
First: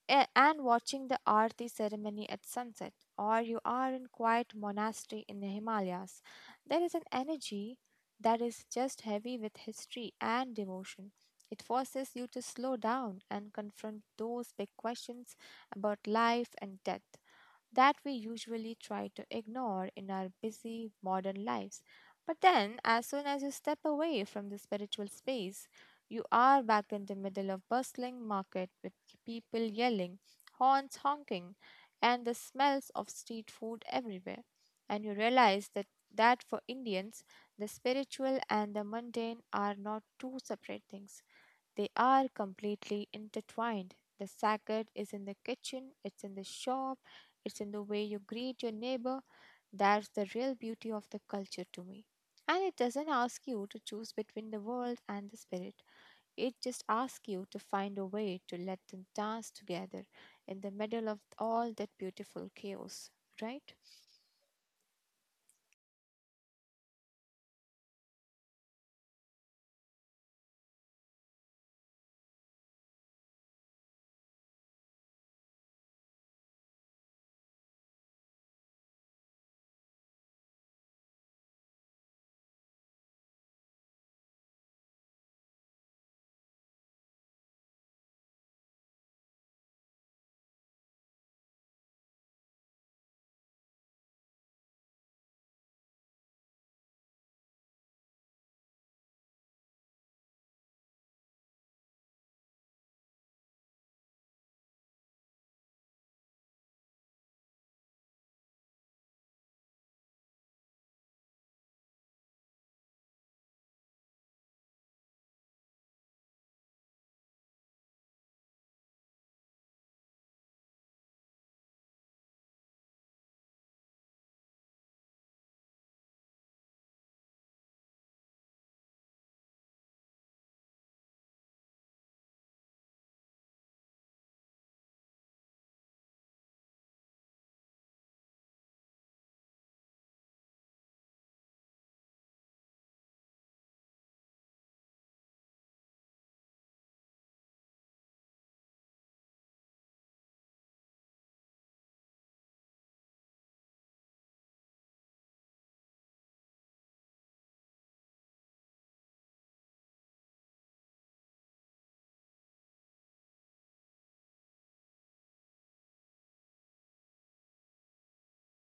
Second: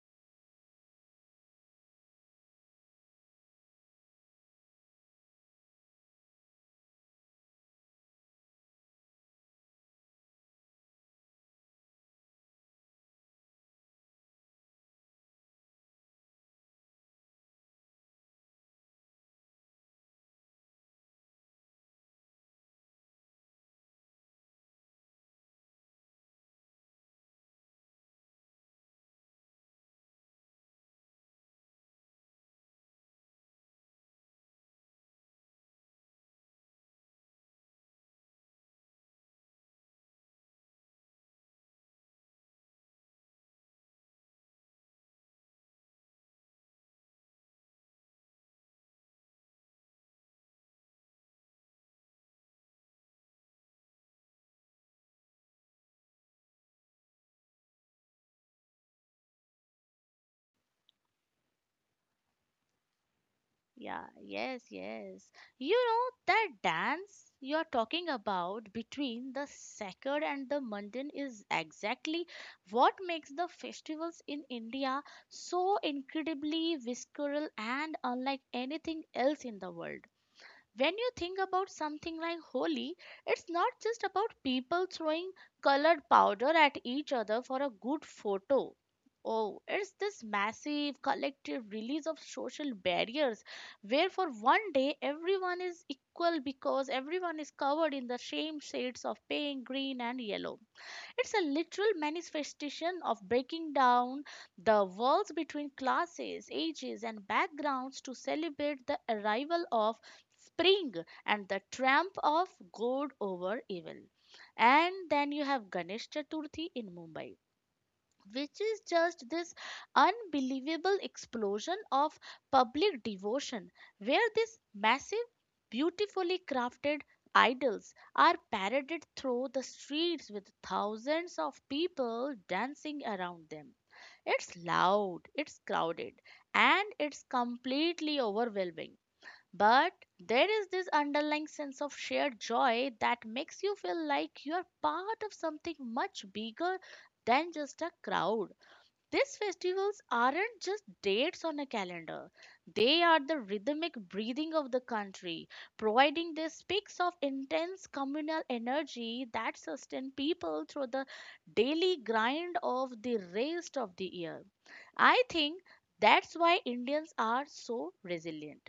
and watching the Aarti ceremony at sunset, or you are in quiet monastery in the Himalayas, there is an energy that is just heavy with history and devotion. It forces you to slow down and confront those big questions about life and death that we usually try to ignore in our busy modern lives. But then, as soon as you step away from the spiritual space, you are back in the middle of bustling market with people yelling, horns honking, and the smells of street food everywhere. And you realize that, that for Indians, the spiritual and the mundane are not two separate things. They are completely intertwined. The sacred is in the kitchen, it's in the shop, it's in the way you greet your neighbor. That's the real beauty of the culture to me. And it doesn't ask you to choose between the world and the spirit. It just asks you to find a way to let them dance together in the middle of all that beautiful chaos, right? Yeah, yes, yes. You know that dance you're talking about between the sacred and the mundane is exactly what makes the festivals in India so incredibly visceral and unlike anything else in the world. When you think about something like Holi, it's not just about people throwing colored powder at each other for a good photo. Oh, it's this massive collective release of social barriers, where for one day everyone is equal because everyone is covered in the same shades of pink, green, and yellow. It's a literal manifestation of breaking down the walls between classes, ages, and backgrounds to celebrate the arrival of spring and the triumph of good over evil. And then you have Ganesh Chaturthi in Mumbai, which is just this unbelievable explosion of public devotion where these massive, beautifully crafted idols are paraded through the streets with thousands of people dancing around them. It's loud, it's crowded, and it's completely overwhelming. But there is this underlying sense of shared joy that makes you feel like you are part of something much bigger than just a crowd. These festivals aren't just dates on a calendar, they are the rhythmic breathing of the country, providing these peaks of intense communal energy that sustain people through the daily grind of the rest of the year. I think that's why Indians are so resilient.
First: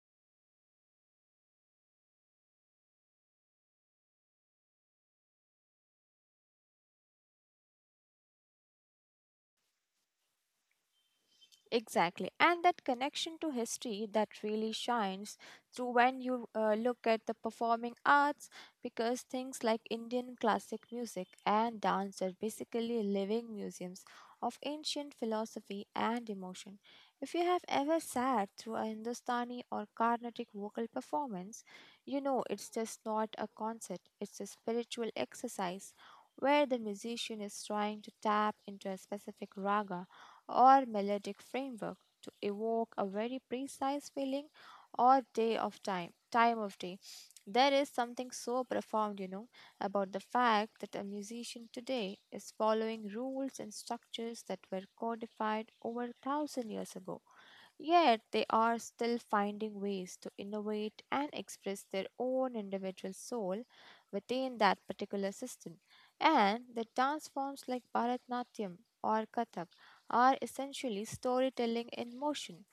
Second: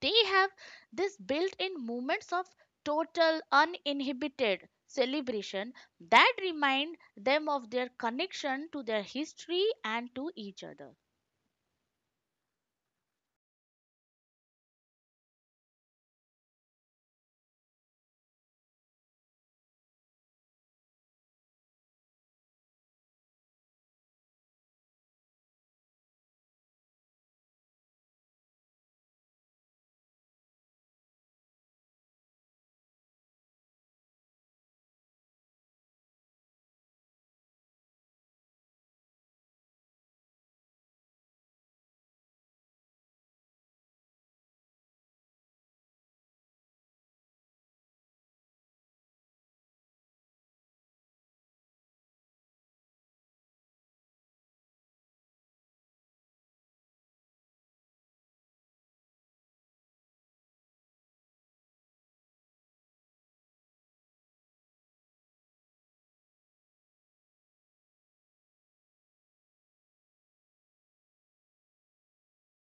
They have this built-in moments of total uninhibited celebration that remind them of their connection to their history and to each other. Exactly. And that connection to history that really shines through when you look at the performing arts, because things like Indian classic music and dance are basically living museums of ancient philosophy and emotion. If you have ever sat through a Hindustani or Carnatic vocal performance, you know it's just not a concert, it's a spiritual exercise where the musician is trying to tap into a specific raga or melodic framework to evoke a very precise feeling or day of time time of day There is something so profound, you know, about the fact that a musician today is following rules and structures that were codified over 1,000 years ago. Yet they are still finding ways to innovate and express their own individual soul within that particular system. And the dance forms like Bharatnatyam or Kathak are essentially storytelling in motion,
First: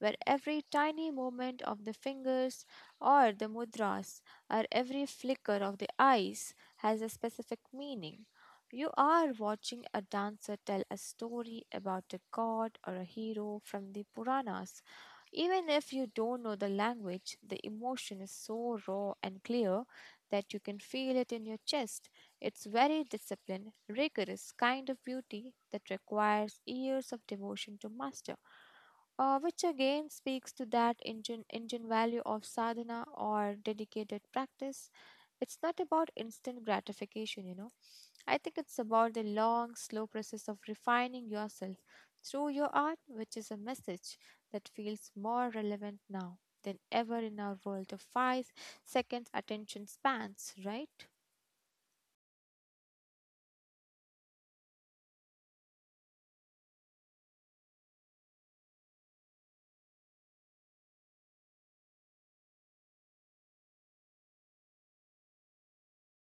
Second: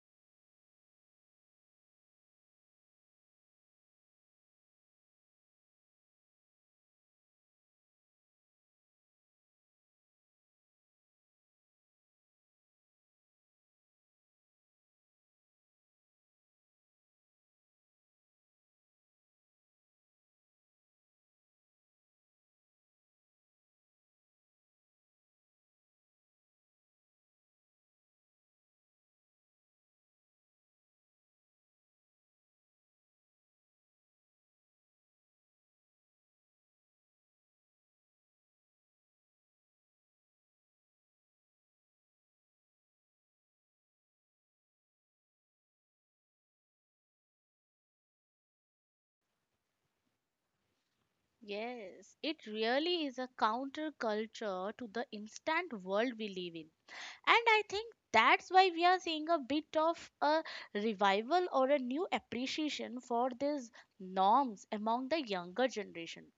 where every tiny movement of the fingers or the mudras or every flicker of the eyes has a specific meaning. You are watching a dancer tell a story about a god or a hero from the Puranas, even if you don't know the language, the emotion is so raw and clear that you can feel it in your chest. It's very disciplined, rigorous kind of beauty that requires years of devotion to master, which again speaks to that Indian value of sadhana or dedicated practice. It's not about instant gratification. I think it's about the long, slow process of refining yourself through your art, which is a message that feels more relevant now than ever in our world of 5 seconds attention spans, right? Yes, it really is a counterculture to the instant world we live in, and I think that's why we are seeing a bit of a revival or a new appreciation for these norms among the younger generation.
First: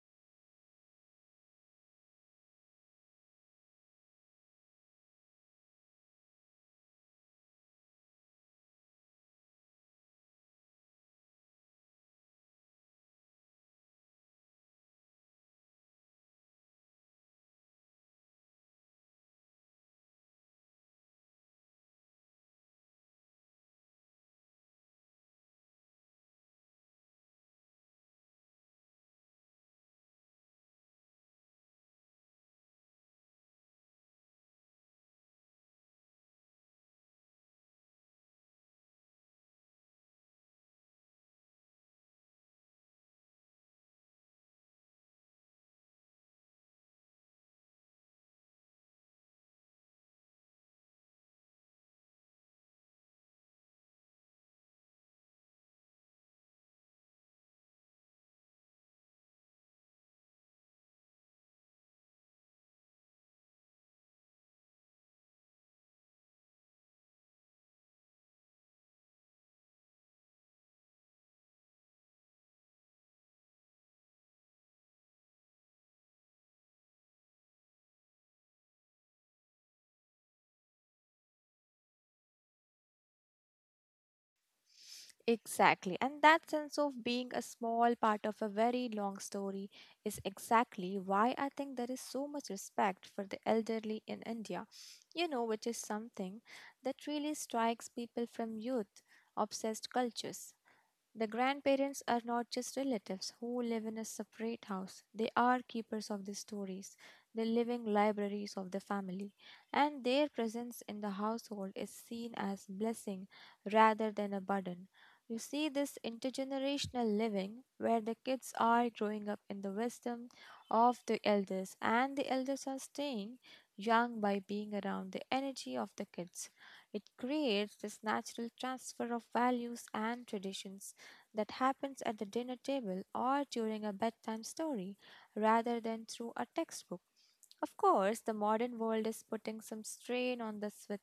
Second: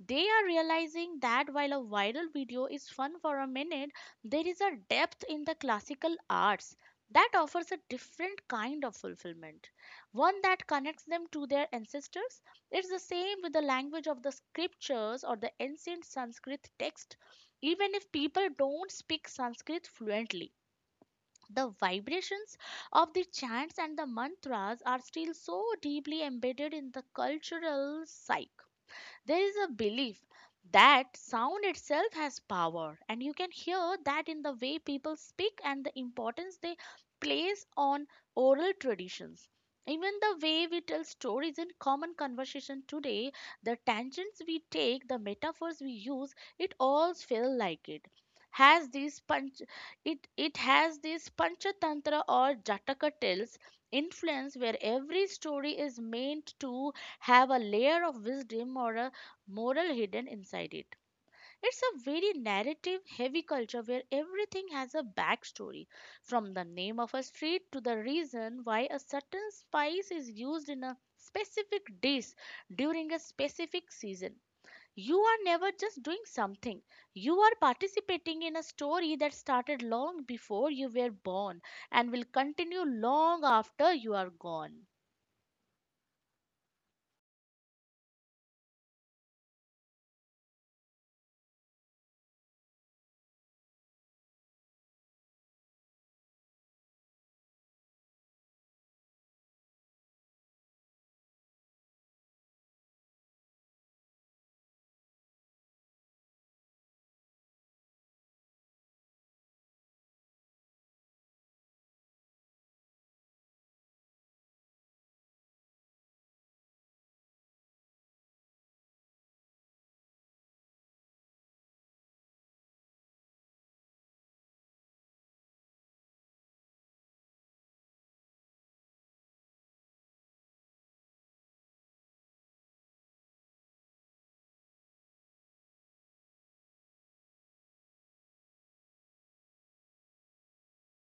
They are realizing that while a viral video is fun for a minute, there is a depth in the classical arts that offers a different kind of fulfillment, one that connects them to their ancestors. It's the same with the language of the scriptures or the ancient Sanskrit text. Even if people don't speak Sanskrit fluently, the vibrations of the chants and the mantras are still so deeply embedded in the cultural psyche. There is a belief that sound itself has power, and you can hear that in the way people speak and the importance they place on oral traditions. Even the way we tell stories in common conversation today, the tangents we take, the metaphors we use, it all feels like has these punch it has these panchatantra or jataka tales influence, where every story is meant to have a layer of wisdom or a moral hidden inside it. It's a very narrative heavy culture where everything has a backstory, from the name of a street to the reason why a certain spice is used in a specific dish during a specific season. You are never just doing something. You are participating in a story that started long before you were born and will continue long after you are gone. Exactly. And that sense of being a small part of a very long story is exactly why I think there is so much respect for the elderly in India, which is something that really strikes people from youth obsessed cultures. The grandparents are not just relatives who live in a separate house, they are keepers of the stories, the living libraries of the family, and their presence in the household is seen as blessing rather than a burden. You see this intergenerational living where the kids are growing up in the wisdom of the elders and the elders are staying young by being around the energy of the kids. It creates this natural transfer of values and traditions that happens at the dinner table or during a bedtime story rather than through a textbook. Of course, the modern world is putting some strain on this with,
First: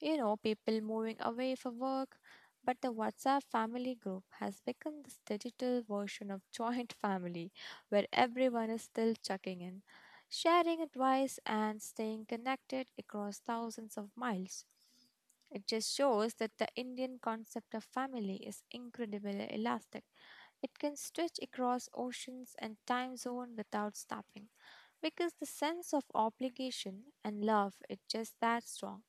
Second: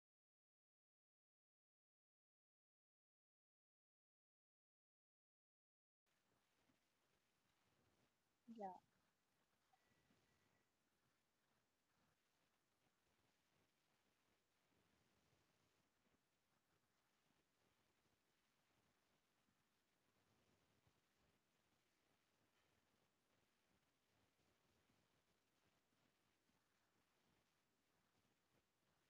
you know, people moving away for work. But the WhatsApp family group has become this digital version of joint family, where everyone is still checking in, sharing advice, and staying connected across thousands of miles. It just shows that the Indian concept of family is incredibly elastic. It can stretch across oceans and time zone without stopping because the sense of obligation and love is just that strong.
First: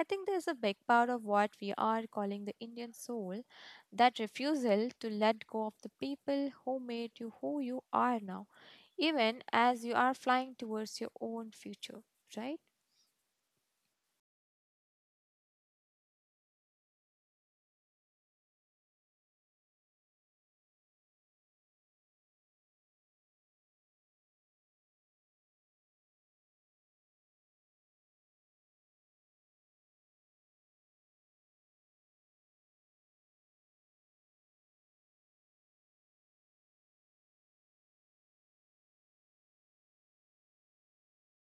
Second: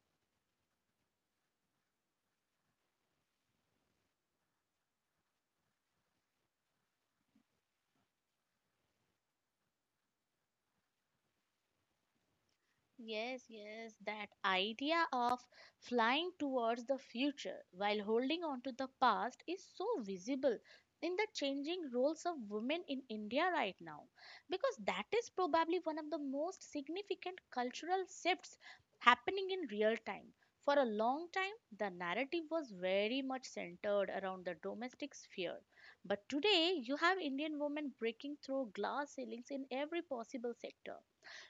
I think there's a big part of what we are calling the Indian soul, that refusal to let go of the people who made you who you are now, even as you are flying towards your own future, right? Yes, yes, that idea of flying towards the future while holding on to the past is so visible in the changing roles of women in India right now, because that is probably one of the most significant cultural shifts happening in real time. For a long time, the narrative was very much centered around the domestic sphere. But today, you have Indian women breaking through glass ceilings in every possible sector,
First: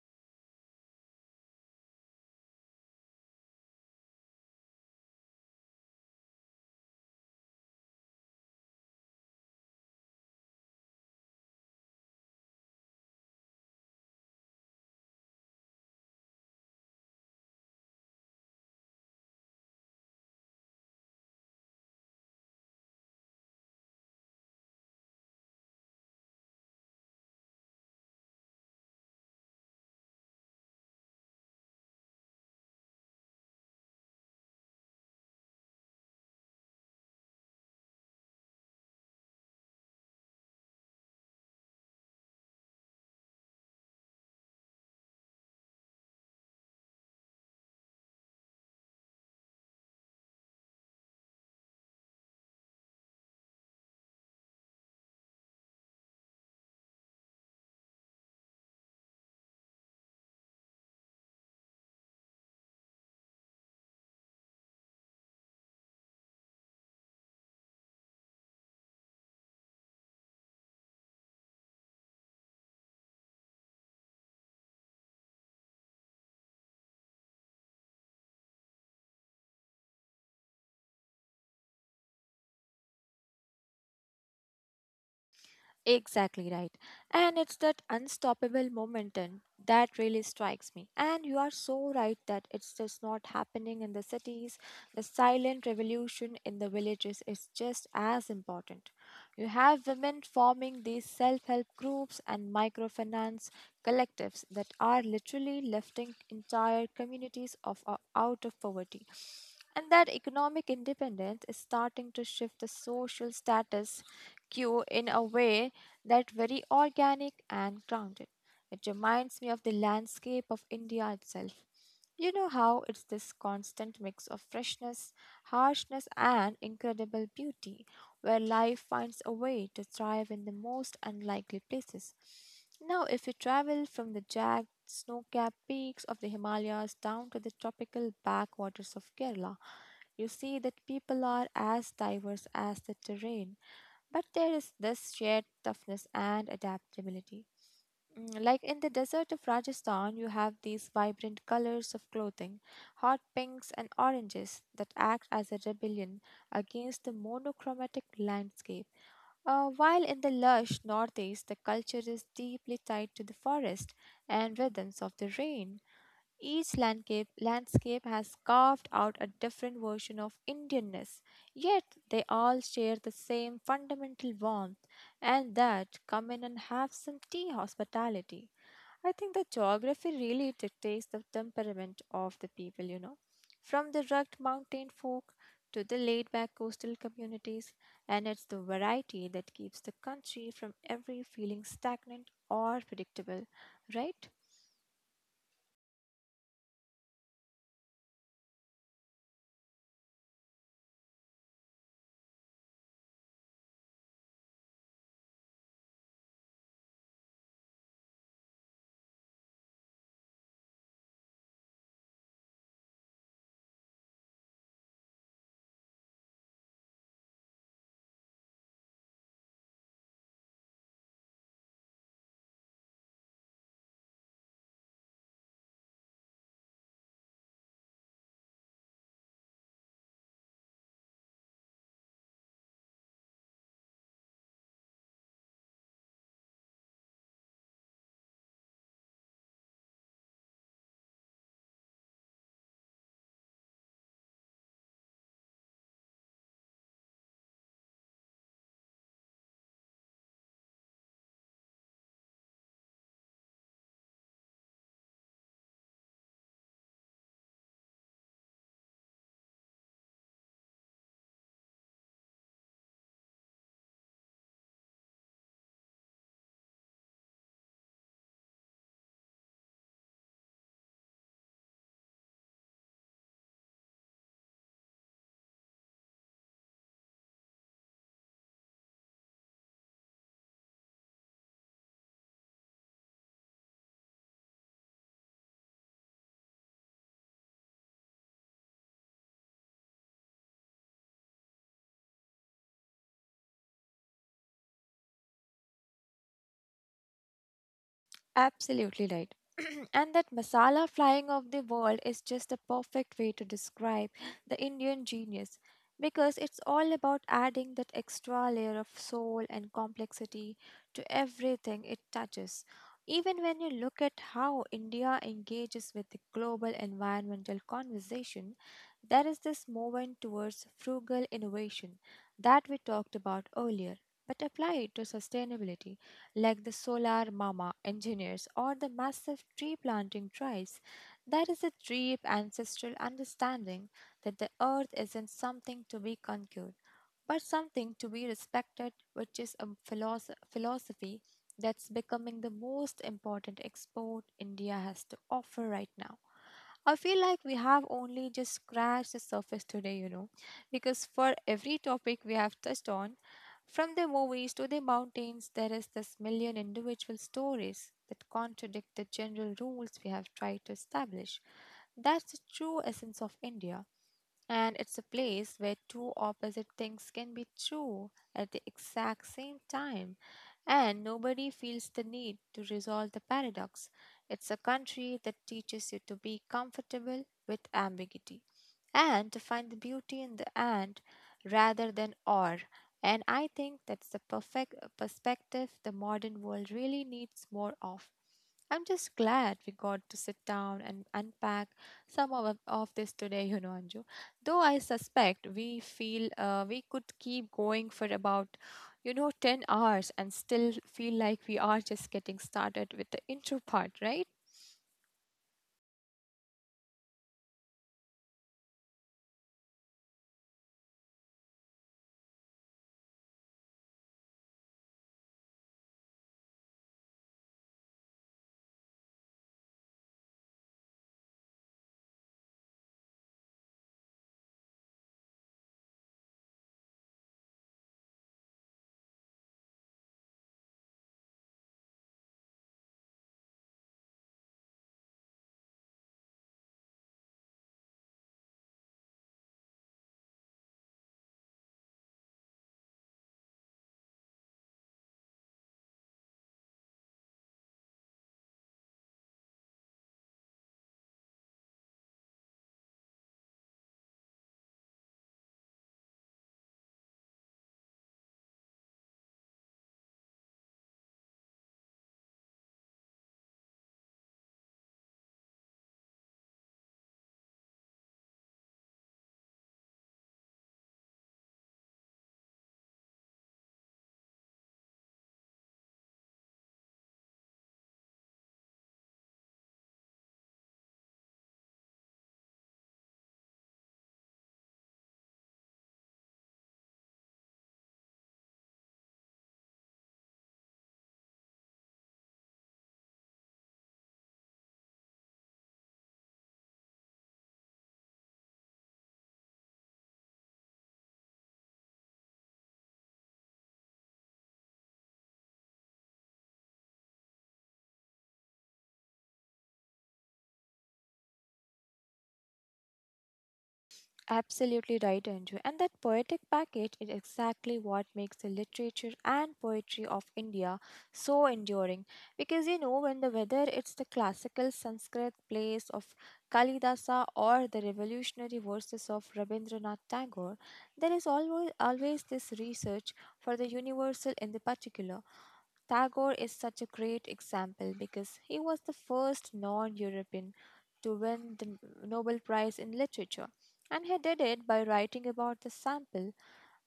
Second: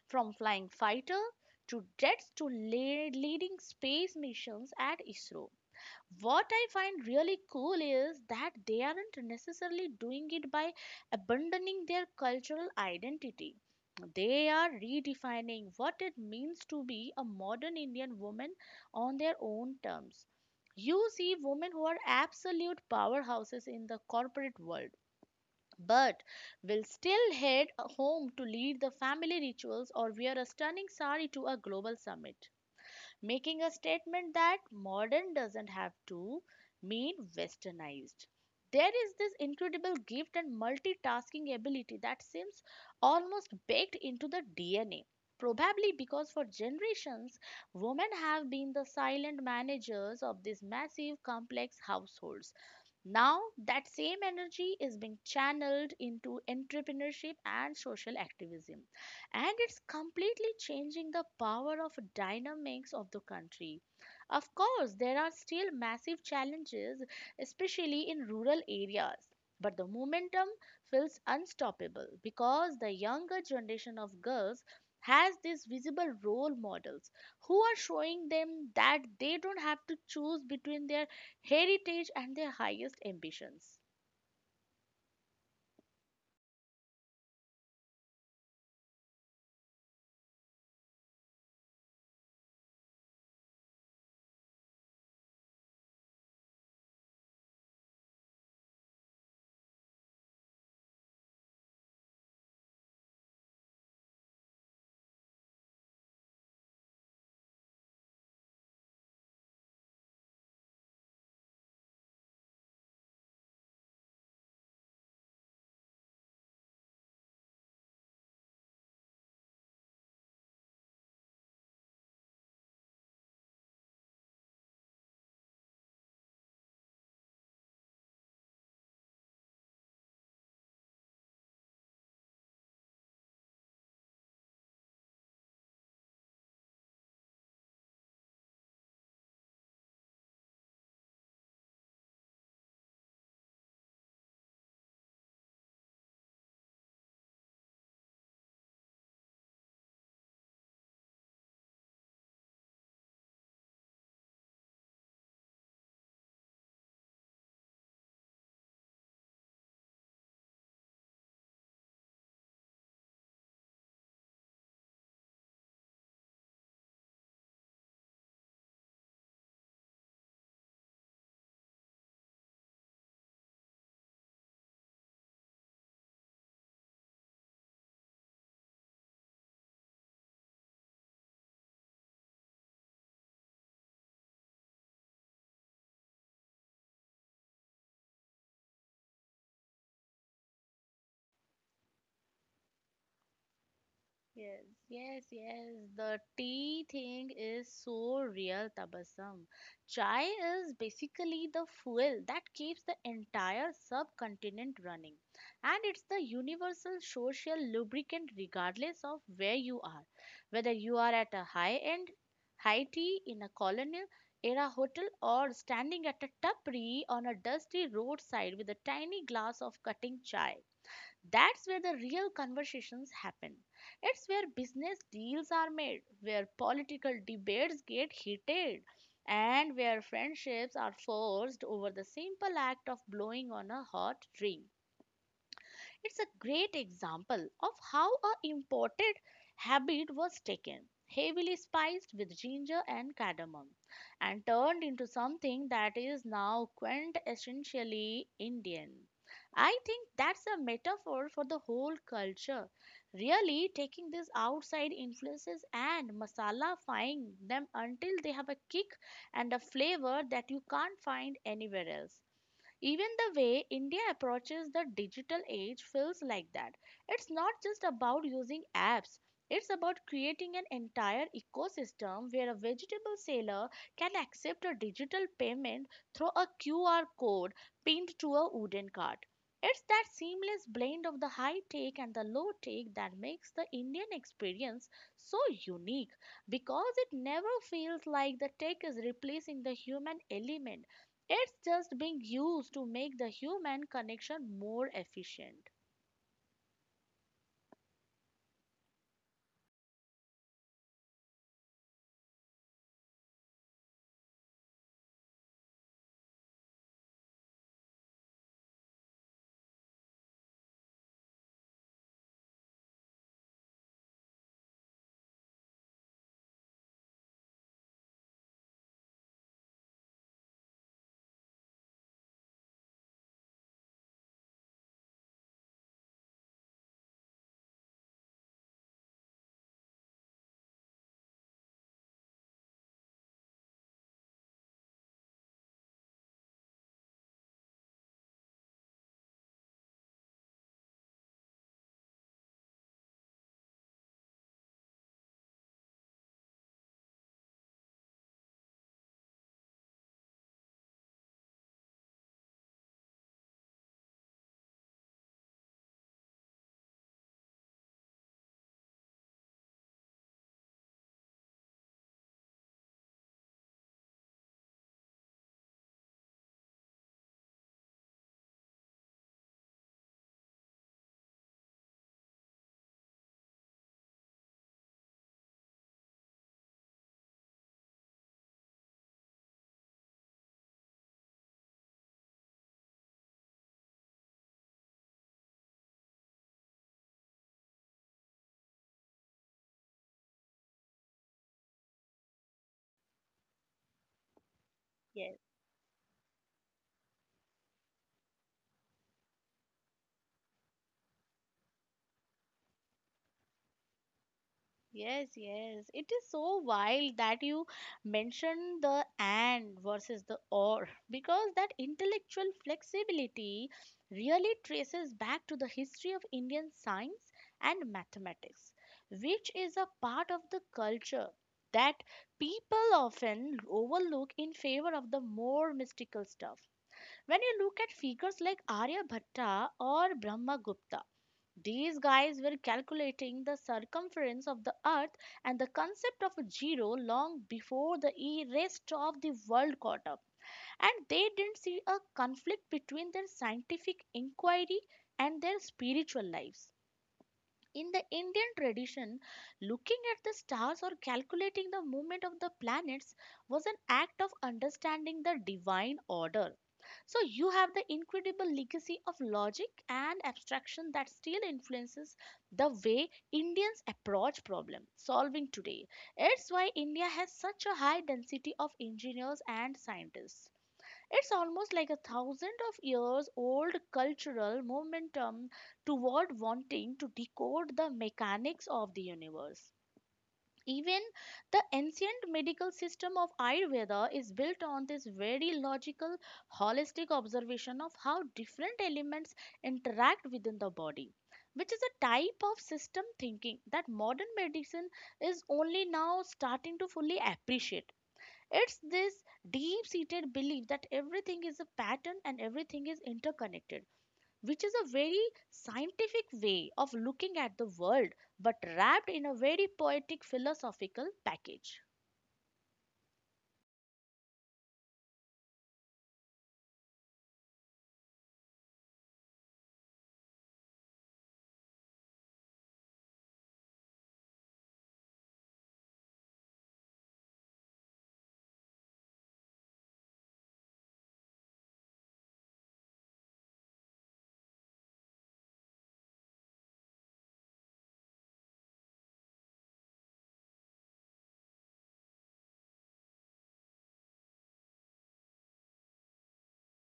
from flying fighter to jets to leading space missions at ISRO. What I find really cool is that they aren't necessarily doing it by abandoning their cultural identity. They are redefining what it means to be a modern Indian woman on their own terms. You see women who are absolute powerhouses in the corporate world, but will still head home to lead the family rituals or wear a stunning sari to a global summit, making a statement that modern doesn't have to mean westernized. There is this incredible gift and multitasking ability that seems almost baked into the DNA. Probably because for generations, women have been the silent managers of these massive, complex households. Now, that same energy is being channeled into entrepreneurship and social activism, and it's completely changing the power of dynamics of the country. Of course, there are still massive challenges, especially in rural areas, but the momentum feels unstoppable because the younger generation of girls has these visible role models who are showing them that they don't have to choose between their heritage and their highest ambitions. Exactly right. And it's that unstoppable momentum that really strikes me. And you are so right that it's just not happening in the cities. The silent revolution in the villages is just as important. You have women forming these self help groups and microfinance collectives that are literally lifting entire communities out of poverty. And that economic independence is starting to shift the social status quo in a way that very organic and grounded. It reminds me of the landscape of India itself. You know how it's this constant mix of freshness, harshness, and incredible beauty, where life finds a way to thrive in the most unlikely places. Now, if you travel from the jagged, snow capped peaks of the Himalayas down to the tropical backwaters of Kerala, you see that people are as diverse as the terrain. But there is this shared toughness and adaptability. Like in the desert of Rajasthan, you have these vibrant colors of clothing, hot pinks and oranges that act as a rebellion against the monochromatic landscape. While in the lush northeast, the culture is deeply tied to the forest and rhythms of the rain. Each landscape has carved out a different version of Indianness, yet they all share the same fundamental warmth and that come in and have some tea hospitality. I think the geography really dictates the temperament of the people. From the rugged mountain folk to the laid back coastal communities, and it's the variety that keeps the country from ever feeling stagnant or predictable, right? Yes. Yes, yes, the tea thing is so real, Tabassum. Chai is basically the fuel that keeps the entire subcontinent running, and it's the universal social lubricant regardless of where you are, whether you are at a high-end high tea in a colonial era hotel or standing at a tapri on a dusty roadside with a tiny glass of cutting chai. That's where the real conversations happen. It's where business deals are made, where political debates get heated, and where friendships are forced over the simple act of blowing on a hot drink. It's a great example of how a imported habit was taken, heavily spiced with ginger and cardamom, and turned into something that is now quintessentially Indian. I think that's a metaphor for the whole culture, really taking these outside influences and masalafying them until they have a kick and a flavor that you can't find anywhere else. Even the way India approaches the digital age feels like that. It's not just about using apps, it's about creating an entire ecosystem where a vegetable seller can accept a digital payment through a QR code pinned to a wooden cart. It's that seamless blend of the high tech and the low tech that makes the Indian experience so unique, because it never feels like the tech is replacing the human element. It's just being used to make the human connection more efficient. Absolutely right. And that masala flying of the world is just a perfect way to describe the Indian genius, because it's all about adding that extra layer of soul and complexity to everything it touches. Even when you look at how India engages with the global environmental conversation, there is this movement towards frugal innovation that we talked about earlier, but apply it to sustainability, like the solar mama engineers or the massive tree planting tribes. There is a deep ancestral understanding that the earth isn't something to be conquered, but something to be respected, which is a philosophy that's becoming the most important export India has to offer right now. I feel like we have only just scratched the surface today, you know, because for every topic we have touched on, from the movies to the mountains, there is this million individual stories that contradict the general rules we have tried to establish. That's the true essence of India. And it's a place where two opposite things can be true at the exact same time, and nobody feels the need to resolve the paradox. It's a country that teaches you to be comfortable with ambiguity and to find the beauty in the and rather than or. And I think that's the perfect perspective the modern world really needs more of. I'm just glad we got to sit down and unpack some of this today, you know, Anju. Though I Yes, suspect we feel we could keep going for about, you know, 10 hours and still feel like we are just getting started with the intro part, right? yes, yes. It is so wild that you mentioned the and versus the or, because that intellectual flexibility really traces back to the history of Indian science and mathematics, which is a part of the culture that people often overlook in favor of the more mystical stuff. When you look at figures like Aryabhatta or Brahmagupta, these guys were calculating the circumference of the earth and the concept of a zero long before the rest of the world caught up. And they didn't see a conflict between their scientific inquiry and their spiritual lives. In the Indian tradition, looking at the stars or calculating the movement of the planets was an act of understanding the divine order. So you have the incredible legacy of logic and abstraction that still influences the way Indians approach problem solving today. It's why India has such a high density of engineers and scientists. It's almost like a thousand of years old cultural momentum toward wanting to decode the mechanics of the universe. Even the ancient medical system of Ayurveda is built on this very logical, holistic observation of how different elements interact within the body, which is a type of system thinking that modern medicine is only now starting to fully appreciate. It's this deep seated belief that everything is a pattern and everything is interconnected, which is a very scientific way of looking at the world, but wrapped in a very poetic philosophical package. Absolutely right, Anju. And that poetic package is exactly what makes the literature and poetry of India so enduring. Because you know, when the whether it's the classical Sanskrit plays of Kalidasa or the revolutionary verses of Rabindranath Tagore, there is always this research for the universal in the particular. Tagore is such a great example because he was the first non European to win the Nobel Prize in Literature, and he did it by writing about the sample,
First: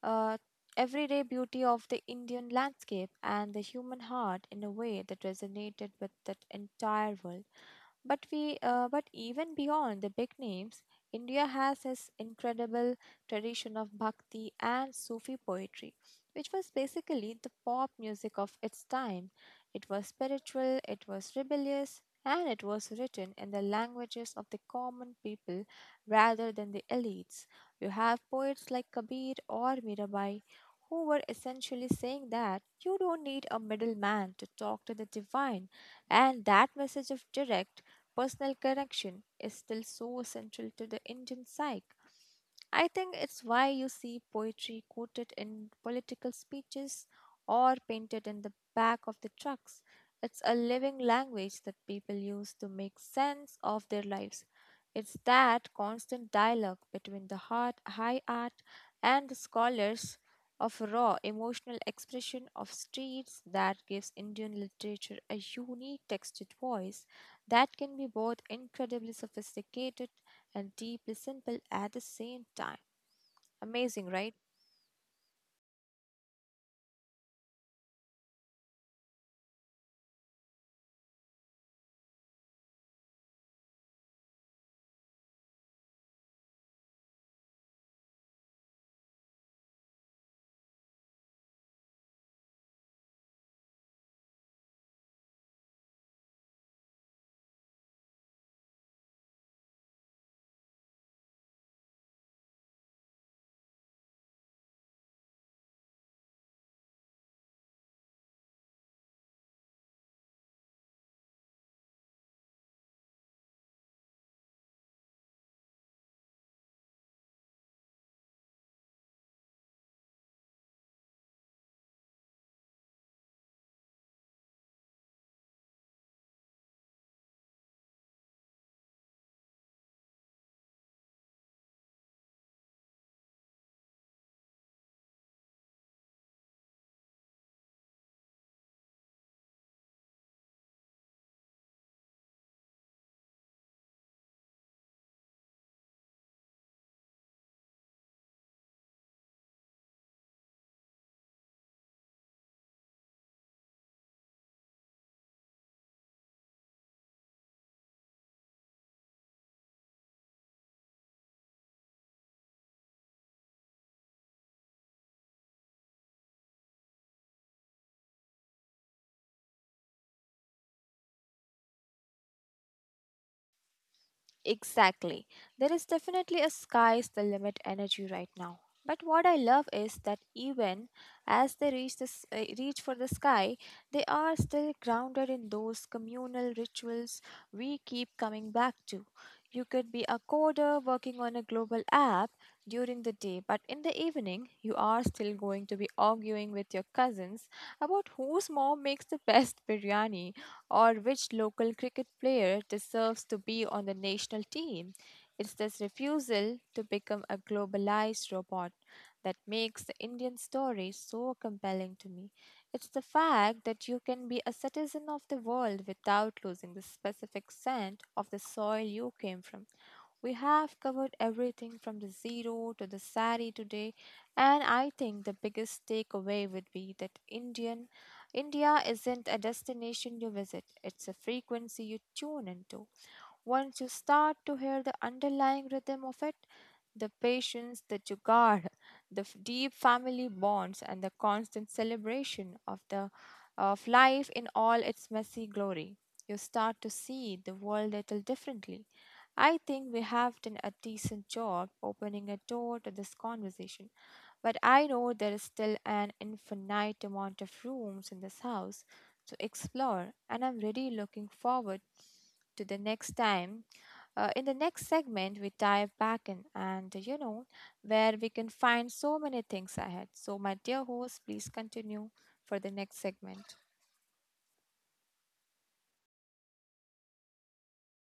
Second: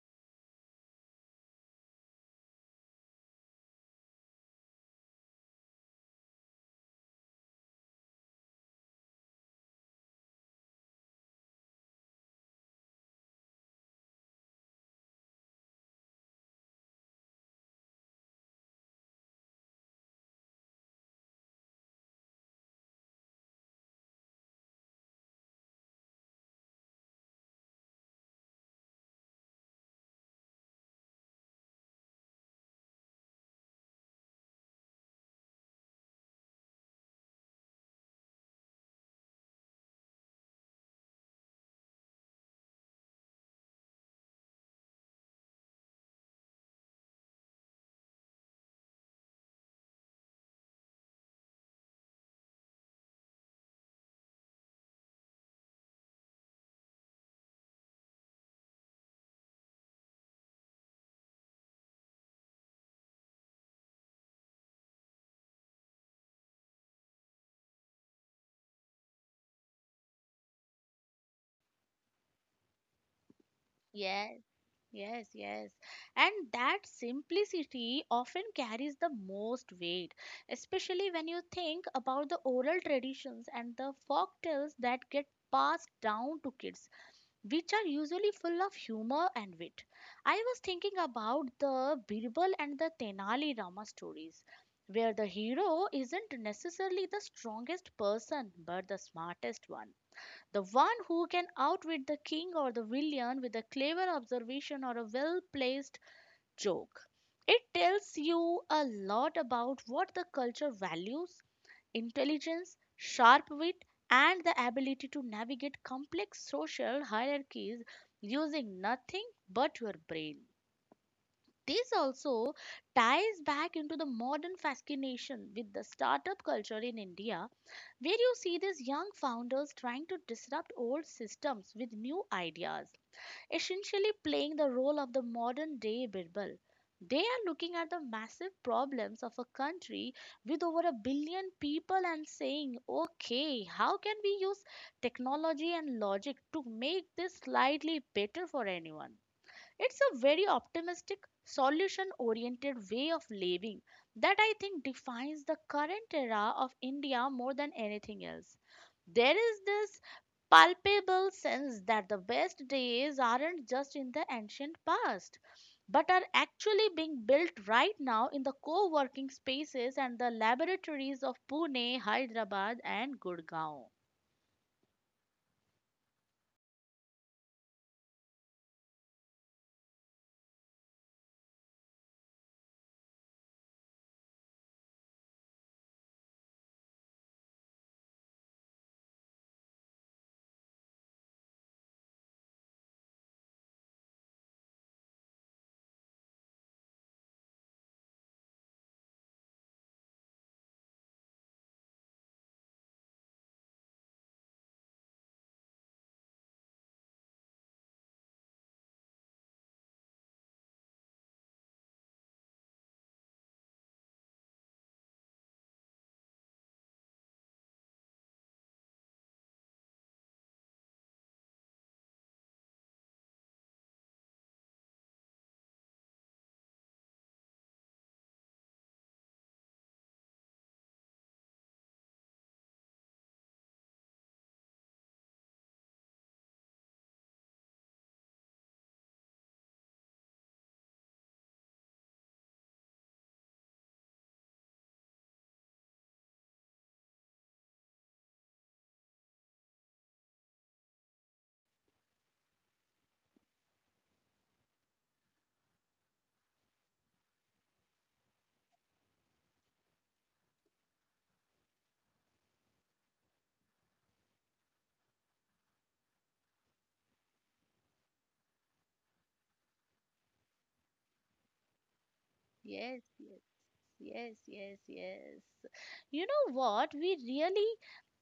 uh, everyday beauty of the Indian landscape and the human heart in a way that resonated with that entire world. But even beyond the big names, India has this incredible tradition of bhakti and Sufi poetry, which was basically the pop music of its time. It was spiritual, it was rebellious, and it was written in the languages of the common people rather than the elites. You have poets like Kabir or Mirabai who were essentially saying that you don't need a middleman to talk to the divine, and that message of direct personal connection is still so essential to the Indian psyche. I think it's why you see poetry quoted in political speeches or painted in the back of the trucks. It's a living language that people use to make sense of their lives. It's that constant dialogue between the heart, high art and the scholars of raw emotional expression of streets that gives Indian literature a unique textured voice that can be both incredibly sophisticated and deeply simple at the same time. Amazing, right? Yes, yes, yes. And that simplicity often carries the most weight, especially when you think about the oral traditions and the folk tales that get passed down to kids, which are usually full of humor and wit. I was thinking about the Birbal and the Tenali Rama stories, where the hero isn't necessarily the strongest person but the smartest one. The one who can outwit the king or the villain with a clever observation or a well placed joke. It tells you a lot about what the culture values: intelligence, sharp wit, and the ability to navigate complex social hierarchies using nothing but your brain. This also ties back into the modern fascination with the startup culture in India, where you see these young founders trying to disrupt old systems with new ideas, essentially playing the role of the modern day Birbal. They are looking at the massive problems of a country with over a billion people and saying, okay, how can we use technology and logic to make this slightly better for anyone? It's a very optimistic, solution oriented way of living that I think defines the current era of India more than anything else. There is this palpable sense that the best days aren't just in the ancient past, but are actually being built right now in the co working spaces and the laboratories of Pune, Hyderabad, and Gurgaon. Exactly. There is definitely a sky's the limit energy right now. But what I love is that even as they reach for the sky, they are still grounded in those communal rituals we keep coming back to. You could be a coder working on a global app during the day, but in the evening, you are still going to be arguing with your cousins about whose mom makes the best biryani or which local cricket player deserves to be on the national team. It's this refusal to become a globalized robot that makes the Indian story so compelling to me. It's the fact that you can be a citizen of the world without losing the specific scent of the soil you came from. We have covered everything from the zero to the sari today, and I think the biggest takeaway would be that India isn't a destination you visit, it's a frequency you tune into. Once you start to hear the underlying rhythm of it, the patience, the jugaad, the deep family bonds, and the constant celebration of the of life in all its messy glory, you start to see the world a little differently. I think we have done a decent job opening a door to this conversation, but I know there is still an infinite amount of rooms in this house to explore, and I'm really looking forward to the next time. In the next segment, we dive back in and you know where we can find so many things ahead. So, my dear host, please continue for the Yes, next yes, segment. yes, yes, yes. You know what? We really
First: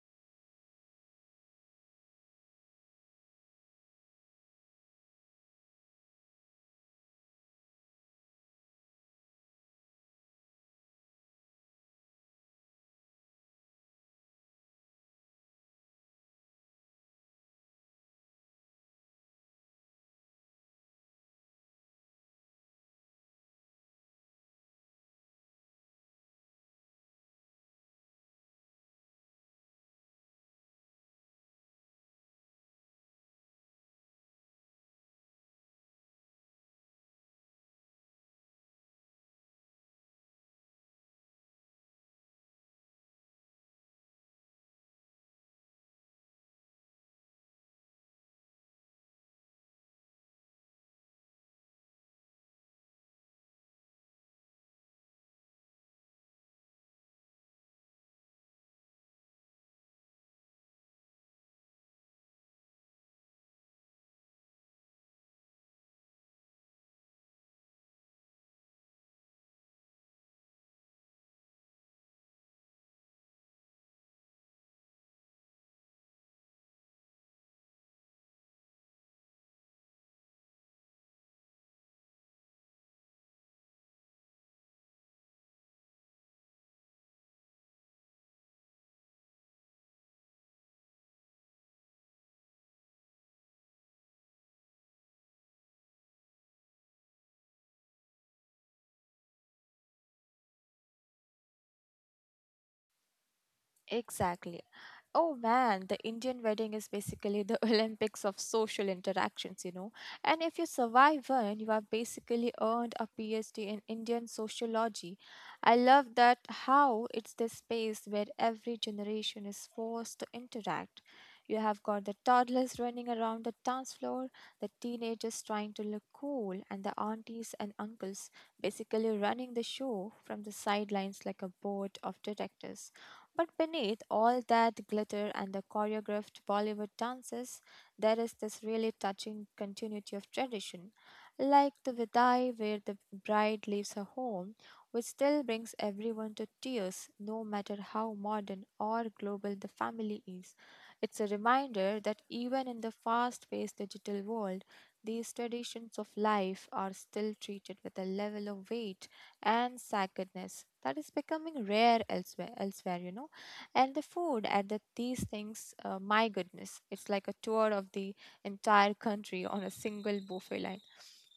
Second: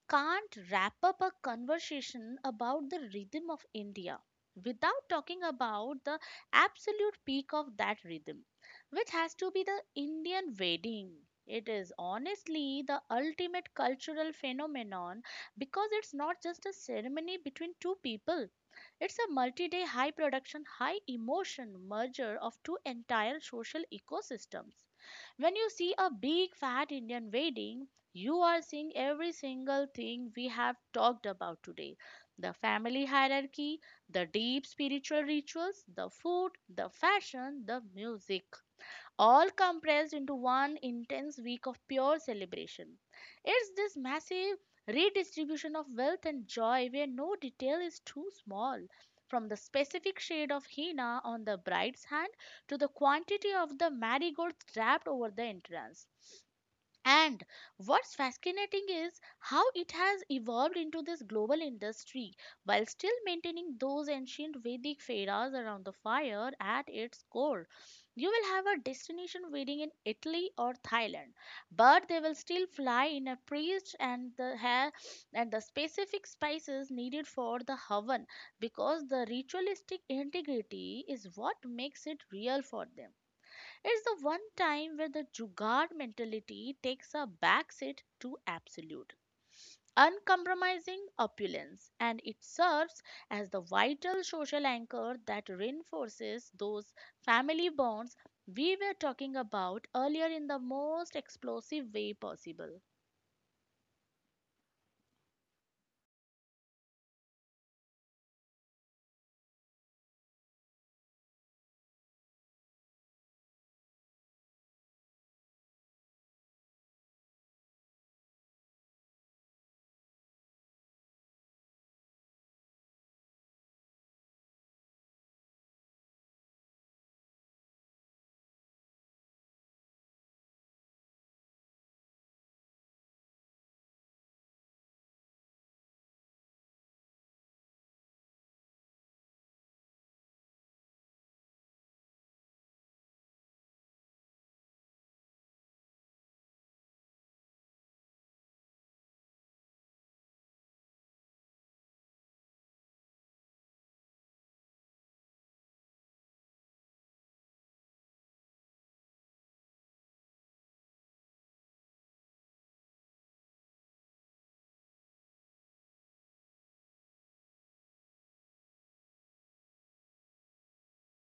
can't wrap up a conversation about the rhythm of India without talking about the absolute peak of that rhythm, which has to be the Indian wedding. It is honestly the ultimate cultural phenomenon, because it's not just a ceremony between two people. It's a multi day, high production, high emotion merger of two entire social ecosystems. When you see a big fat Indian wedding, you are seeing every single thing we have talked about today: the family hierarchy, the deep spiritual rituals, the food, the fashion, the music, all compressed into one intense week of pure celebration. It's this massive redistribution of wealth and joy where no detail is too small, from the specific shade of henna on the bride's hand to the quantity of the marigolds wrapped over the entrance. And what's fascinating is how it has evolved into this global industry while still maintaining those ancient Vedic feras around the fire at its core. You will have a destination wedding in Italy or Thailand, but they will still fly in a priest and the hair and the specific spices needed for the havan, because the ritualistic integrity is what makes it real for them. It's the one time where the Jugaad mentality takes a backseat to absolute, uncompromising opulence, and it serves as the vital social anchor that reinforces those family bonds we were talking about earlier in the most explosive way possible. Exactly. Oh man, the Indian wedding is basically the Olympics of social interactions, you know. And if you survive one, you have basically earned a PhD in Indian sociology. I love that how it's this space where every generation is forced to interact. You have got the toddlers running around the dance floor, the teenagers trying to look cool, and the aunties and uncles basically running the show from the sidelines like a board of directors, but beneath all that glitter and the choreographed Bollywood dances, there is this really touching continuity of tradition, like the Vidai, where the bride leaves her home, which still brings everyone to tears, no matter how modern or global the family is. It's a reminder that even in the fast paced digital world, these traditions of life are still treated with a level of weight and sacredness that is becoming rare elsewhere, you know. And the food at these things. My goodness, it's like a tour of the entire country on a single buffet line.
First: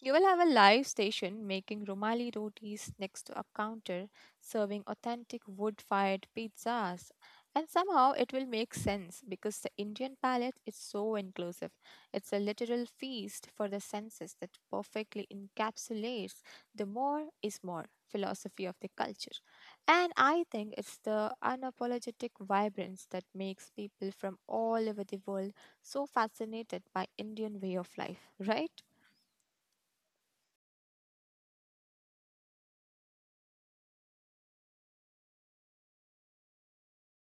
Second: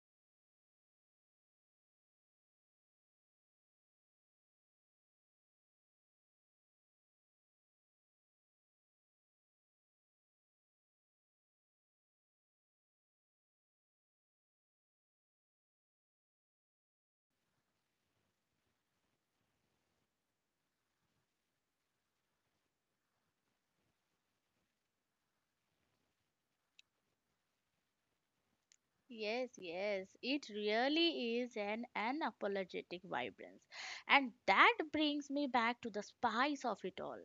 You will have a live station making Romali rotis next to a counter serving authentic wood fired pizzas, and somehow it will make sense because the Indian palate is so inclusive. It's a literal feast for the senses that perfectly encapsulates the more is more philosophy of the culture. And I think it's the unapologetic vibrance that makes people from all over the world so fascinated by Indian way of life, right? Yes, yes, it really is an unapologetic vibrance. And that brings me back to the spice of it all.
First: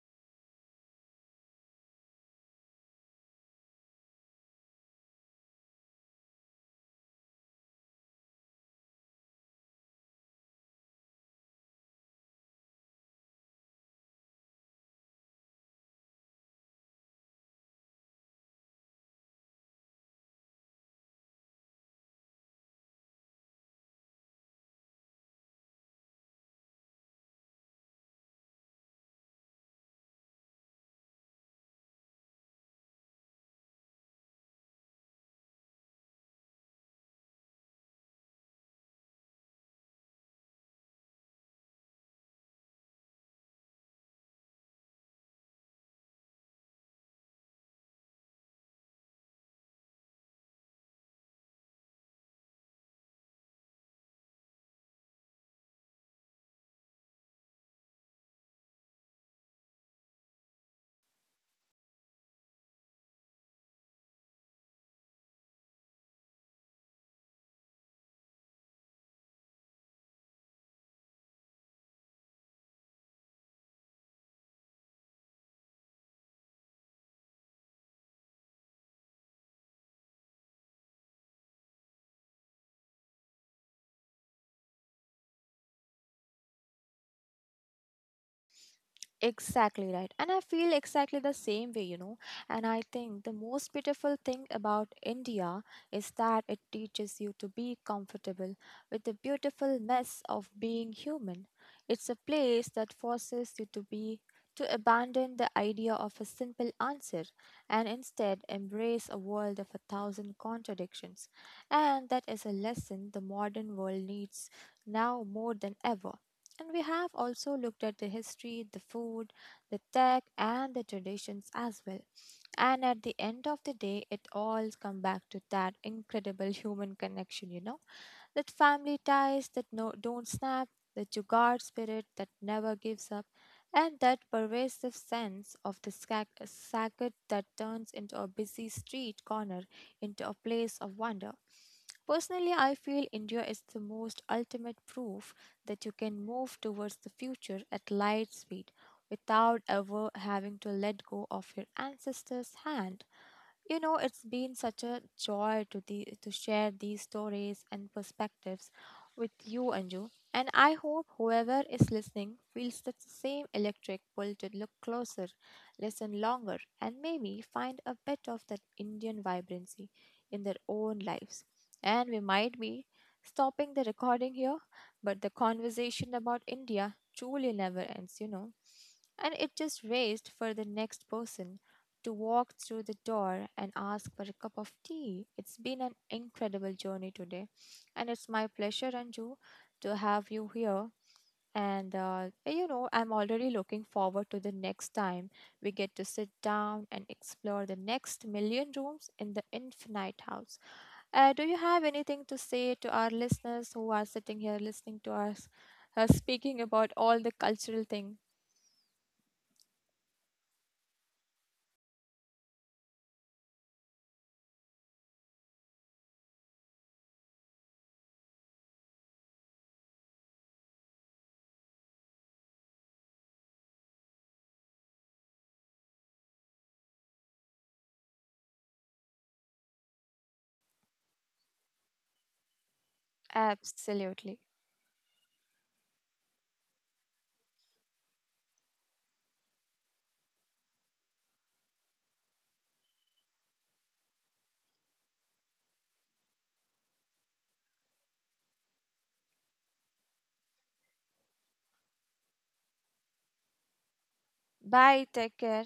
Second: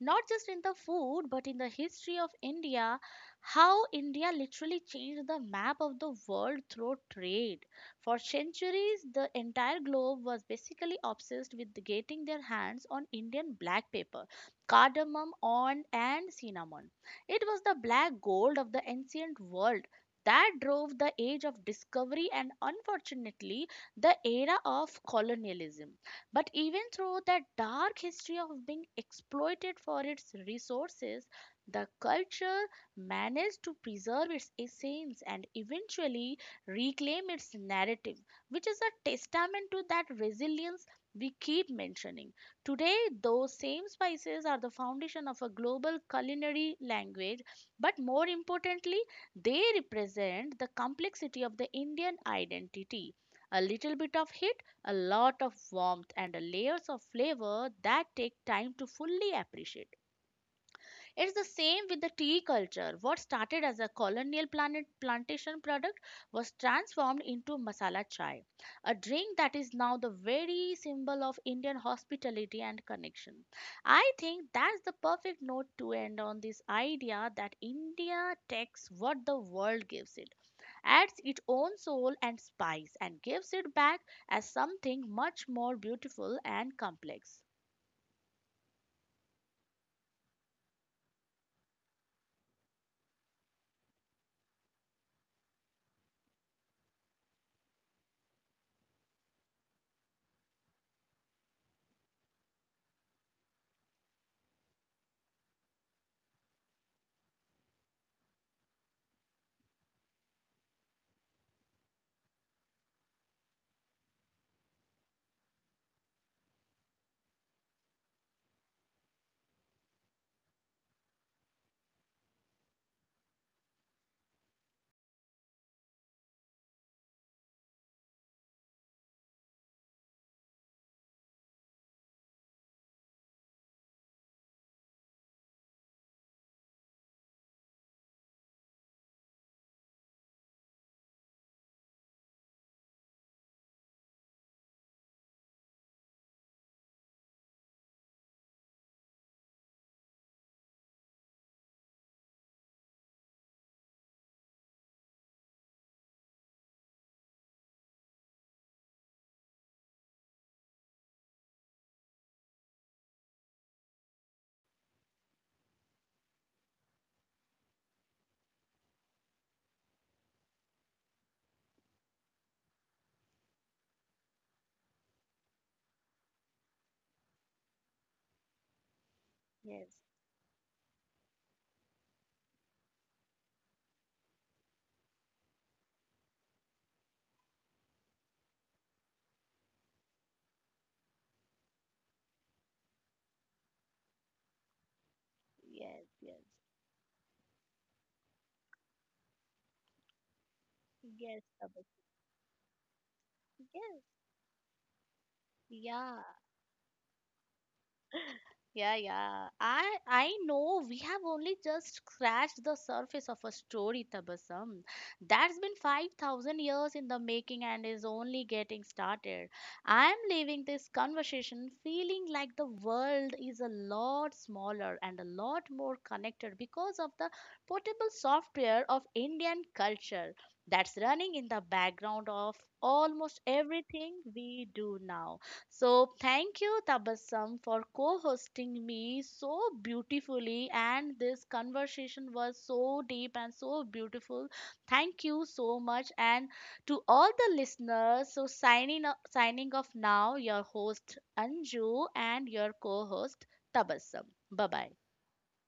Not just in the food, but in the history of India, how India literally changed the map of the world through trade. For centuries, the entire globe was basically obsessed with getting their hands on Indian black pepper, cardamom, and cinnamon. It was the black gold of the ancient world that drove the age of discovery, and unfortunately the era of colonialism. But even through that dark history of being exploited for its resources, the culture managed to preserve its essence and eventually reclaim its narrative, which is a testament to that resilience we keep mentioning. Today, those same spices are the foundation of a global culinary language, but more importantly, they represent the complexity of the Indian identity. A little bit of heat, a lot of warmth, and a layers of flavor that take time to fully appreciate. It's the same with the tea culture. What started as a colonial planet plantation product was transformed into masala chai, a drink that is now the very symbol of Indian hospitality and connection. I think that's the perfect note to end on: this idea that India takes what the world gives it, adds its own soul and spice, and gives it back as something much more beautiful and complex. Exactly right. And I feel exactly the same way, you know. And I think the most beautiful thing about India is that it teaches you to be comfortable with the beautiful mess of being human. It's a place that forces you to abandon the idea of a simple answer and instead embrace a world of a thousand contradictions. And that is a lesson the modern world needs now more than ever. And we have also looked at the history, the food, the tech, and the traditions as well. And at the end of the day, it all comes back to that incredible human connection, you know, that family ties that no, don't snap, the Jugaad spirit that never gives up, and that pervasive sense of the sacred that turns into a busy street corner into a place of wonder. Personally, I feel India is the most ultimate proof that you can move towards the future at light speed without ever having to let go of your ancestors' hand. You know, it's been such a joy to share these stories and perspectives with you, Anju. And I hope whoever is listening feels that the same electric pull to look closer, listen longer, and maybe find a bit of that Indian vibrancy in their own lives. And we might be stopping the recording here, but the conversation about India truly never ends, you know, and it just Yes, raised for the next person to walk through the door and ask for a cup of tea. It's been an incredible journey today, and it's my pleasure, Anju, to have you here. And you know, I'm already looking forward to the next time we get to yes, sit yes, down and explore the next million rooms in the infinite house. Uh, yes, do you have Tabitha. anything to say to our listeners who Yes. are sitting here listening to us, Yeah. speaking about all the cultural thing? Yeah, yeah. I know we have only just scratched the surface of a story, Tabassum. That's been 5,000 years in the making and is only getting started. I am leaving this conversation feeling like the world is a lot smaller and a lot more connected because of the portable software of Indian culture that's running in the background of almost everything Absolutely. we do now. So, thank you, Tabassum, for co hosting me so beautifully. And this conversation was so deep and so beautiful. Thank you so much. And to all the listeners, so signing off now, your host Anju and your co host Tabassum. Bye bye. Bye. Take care.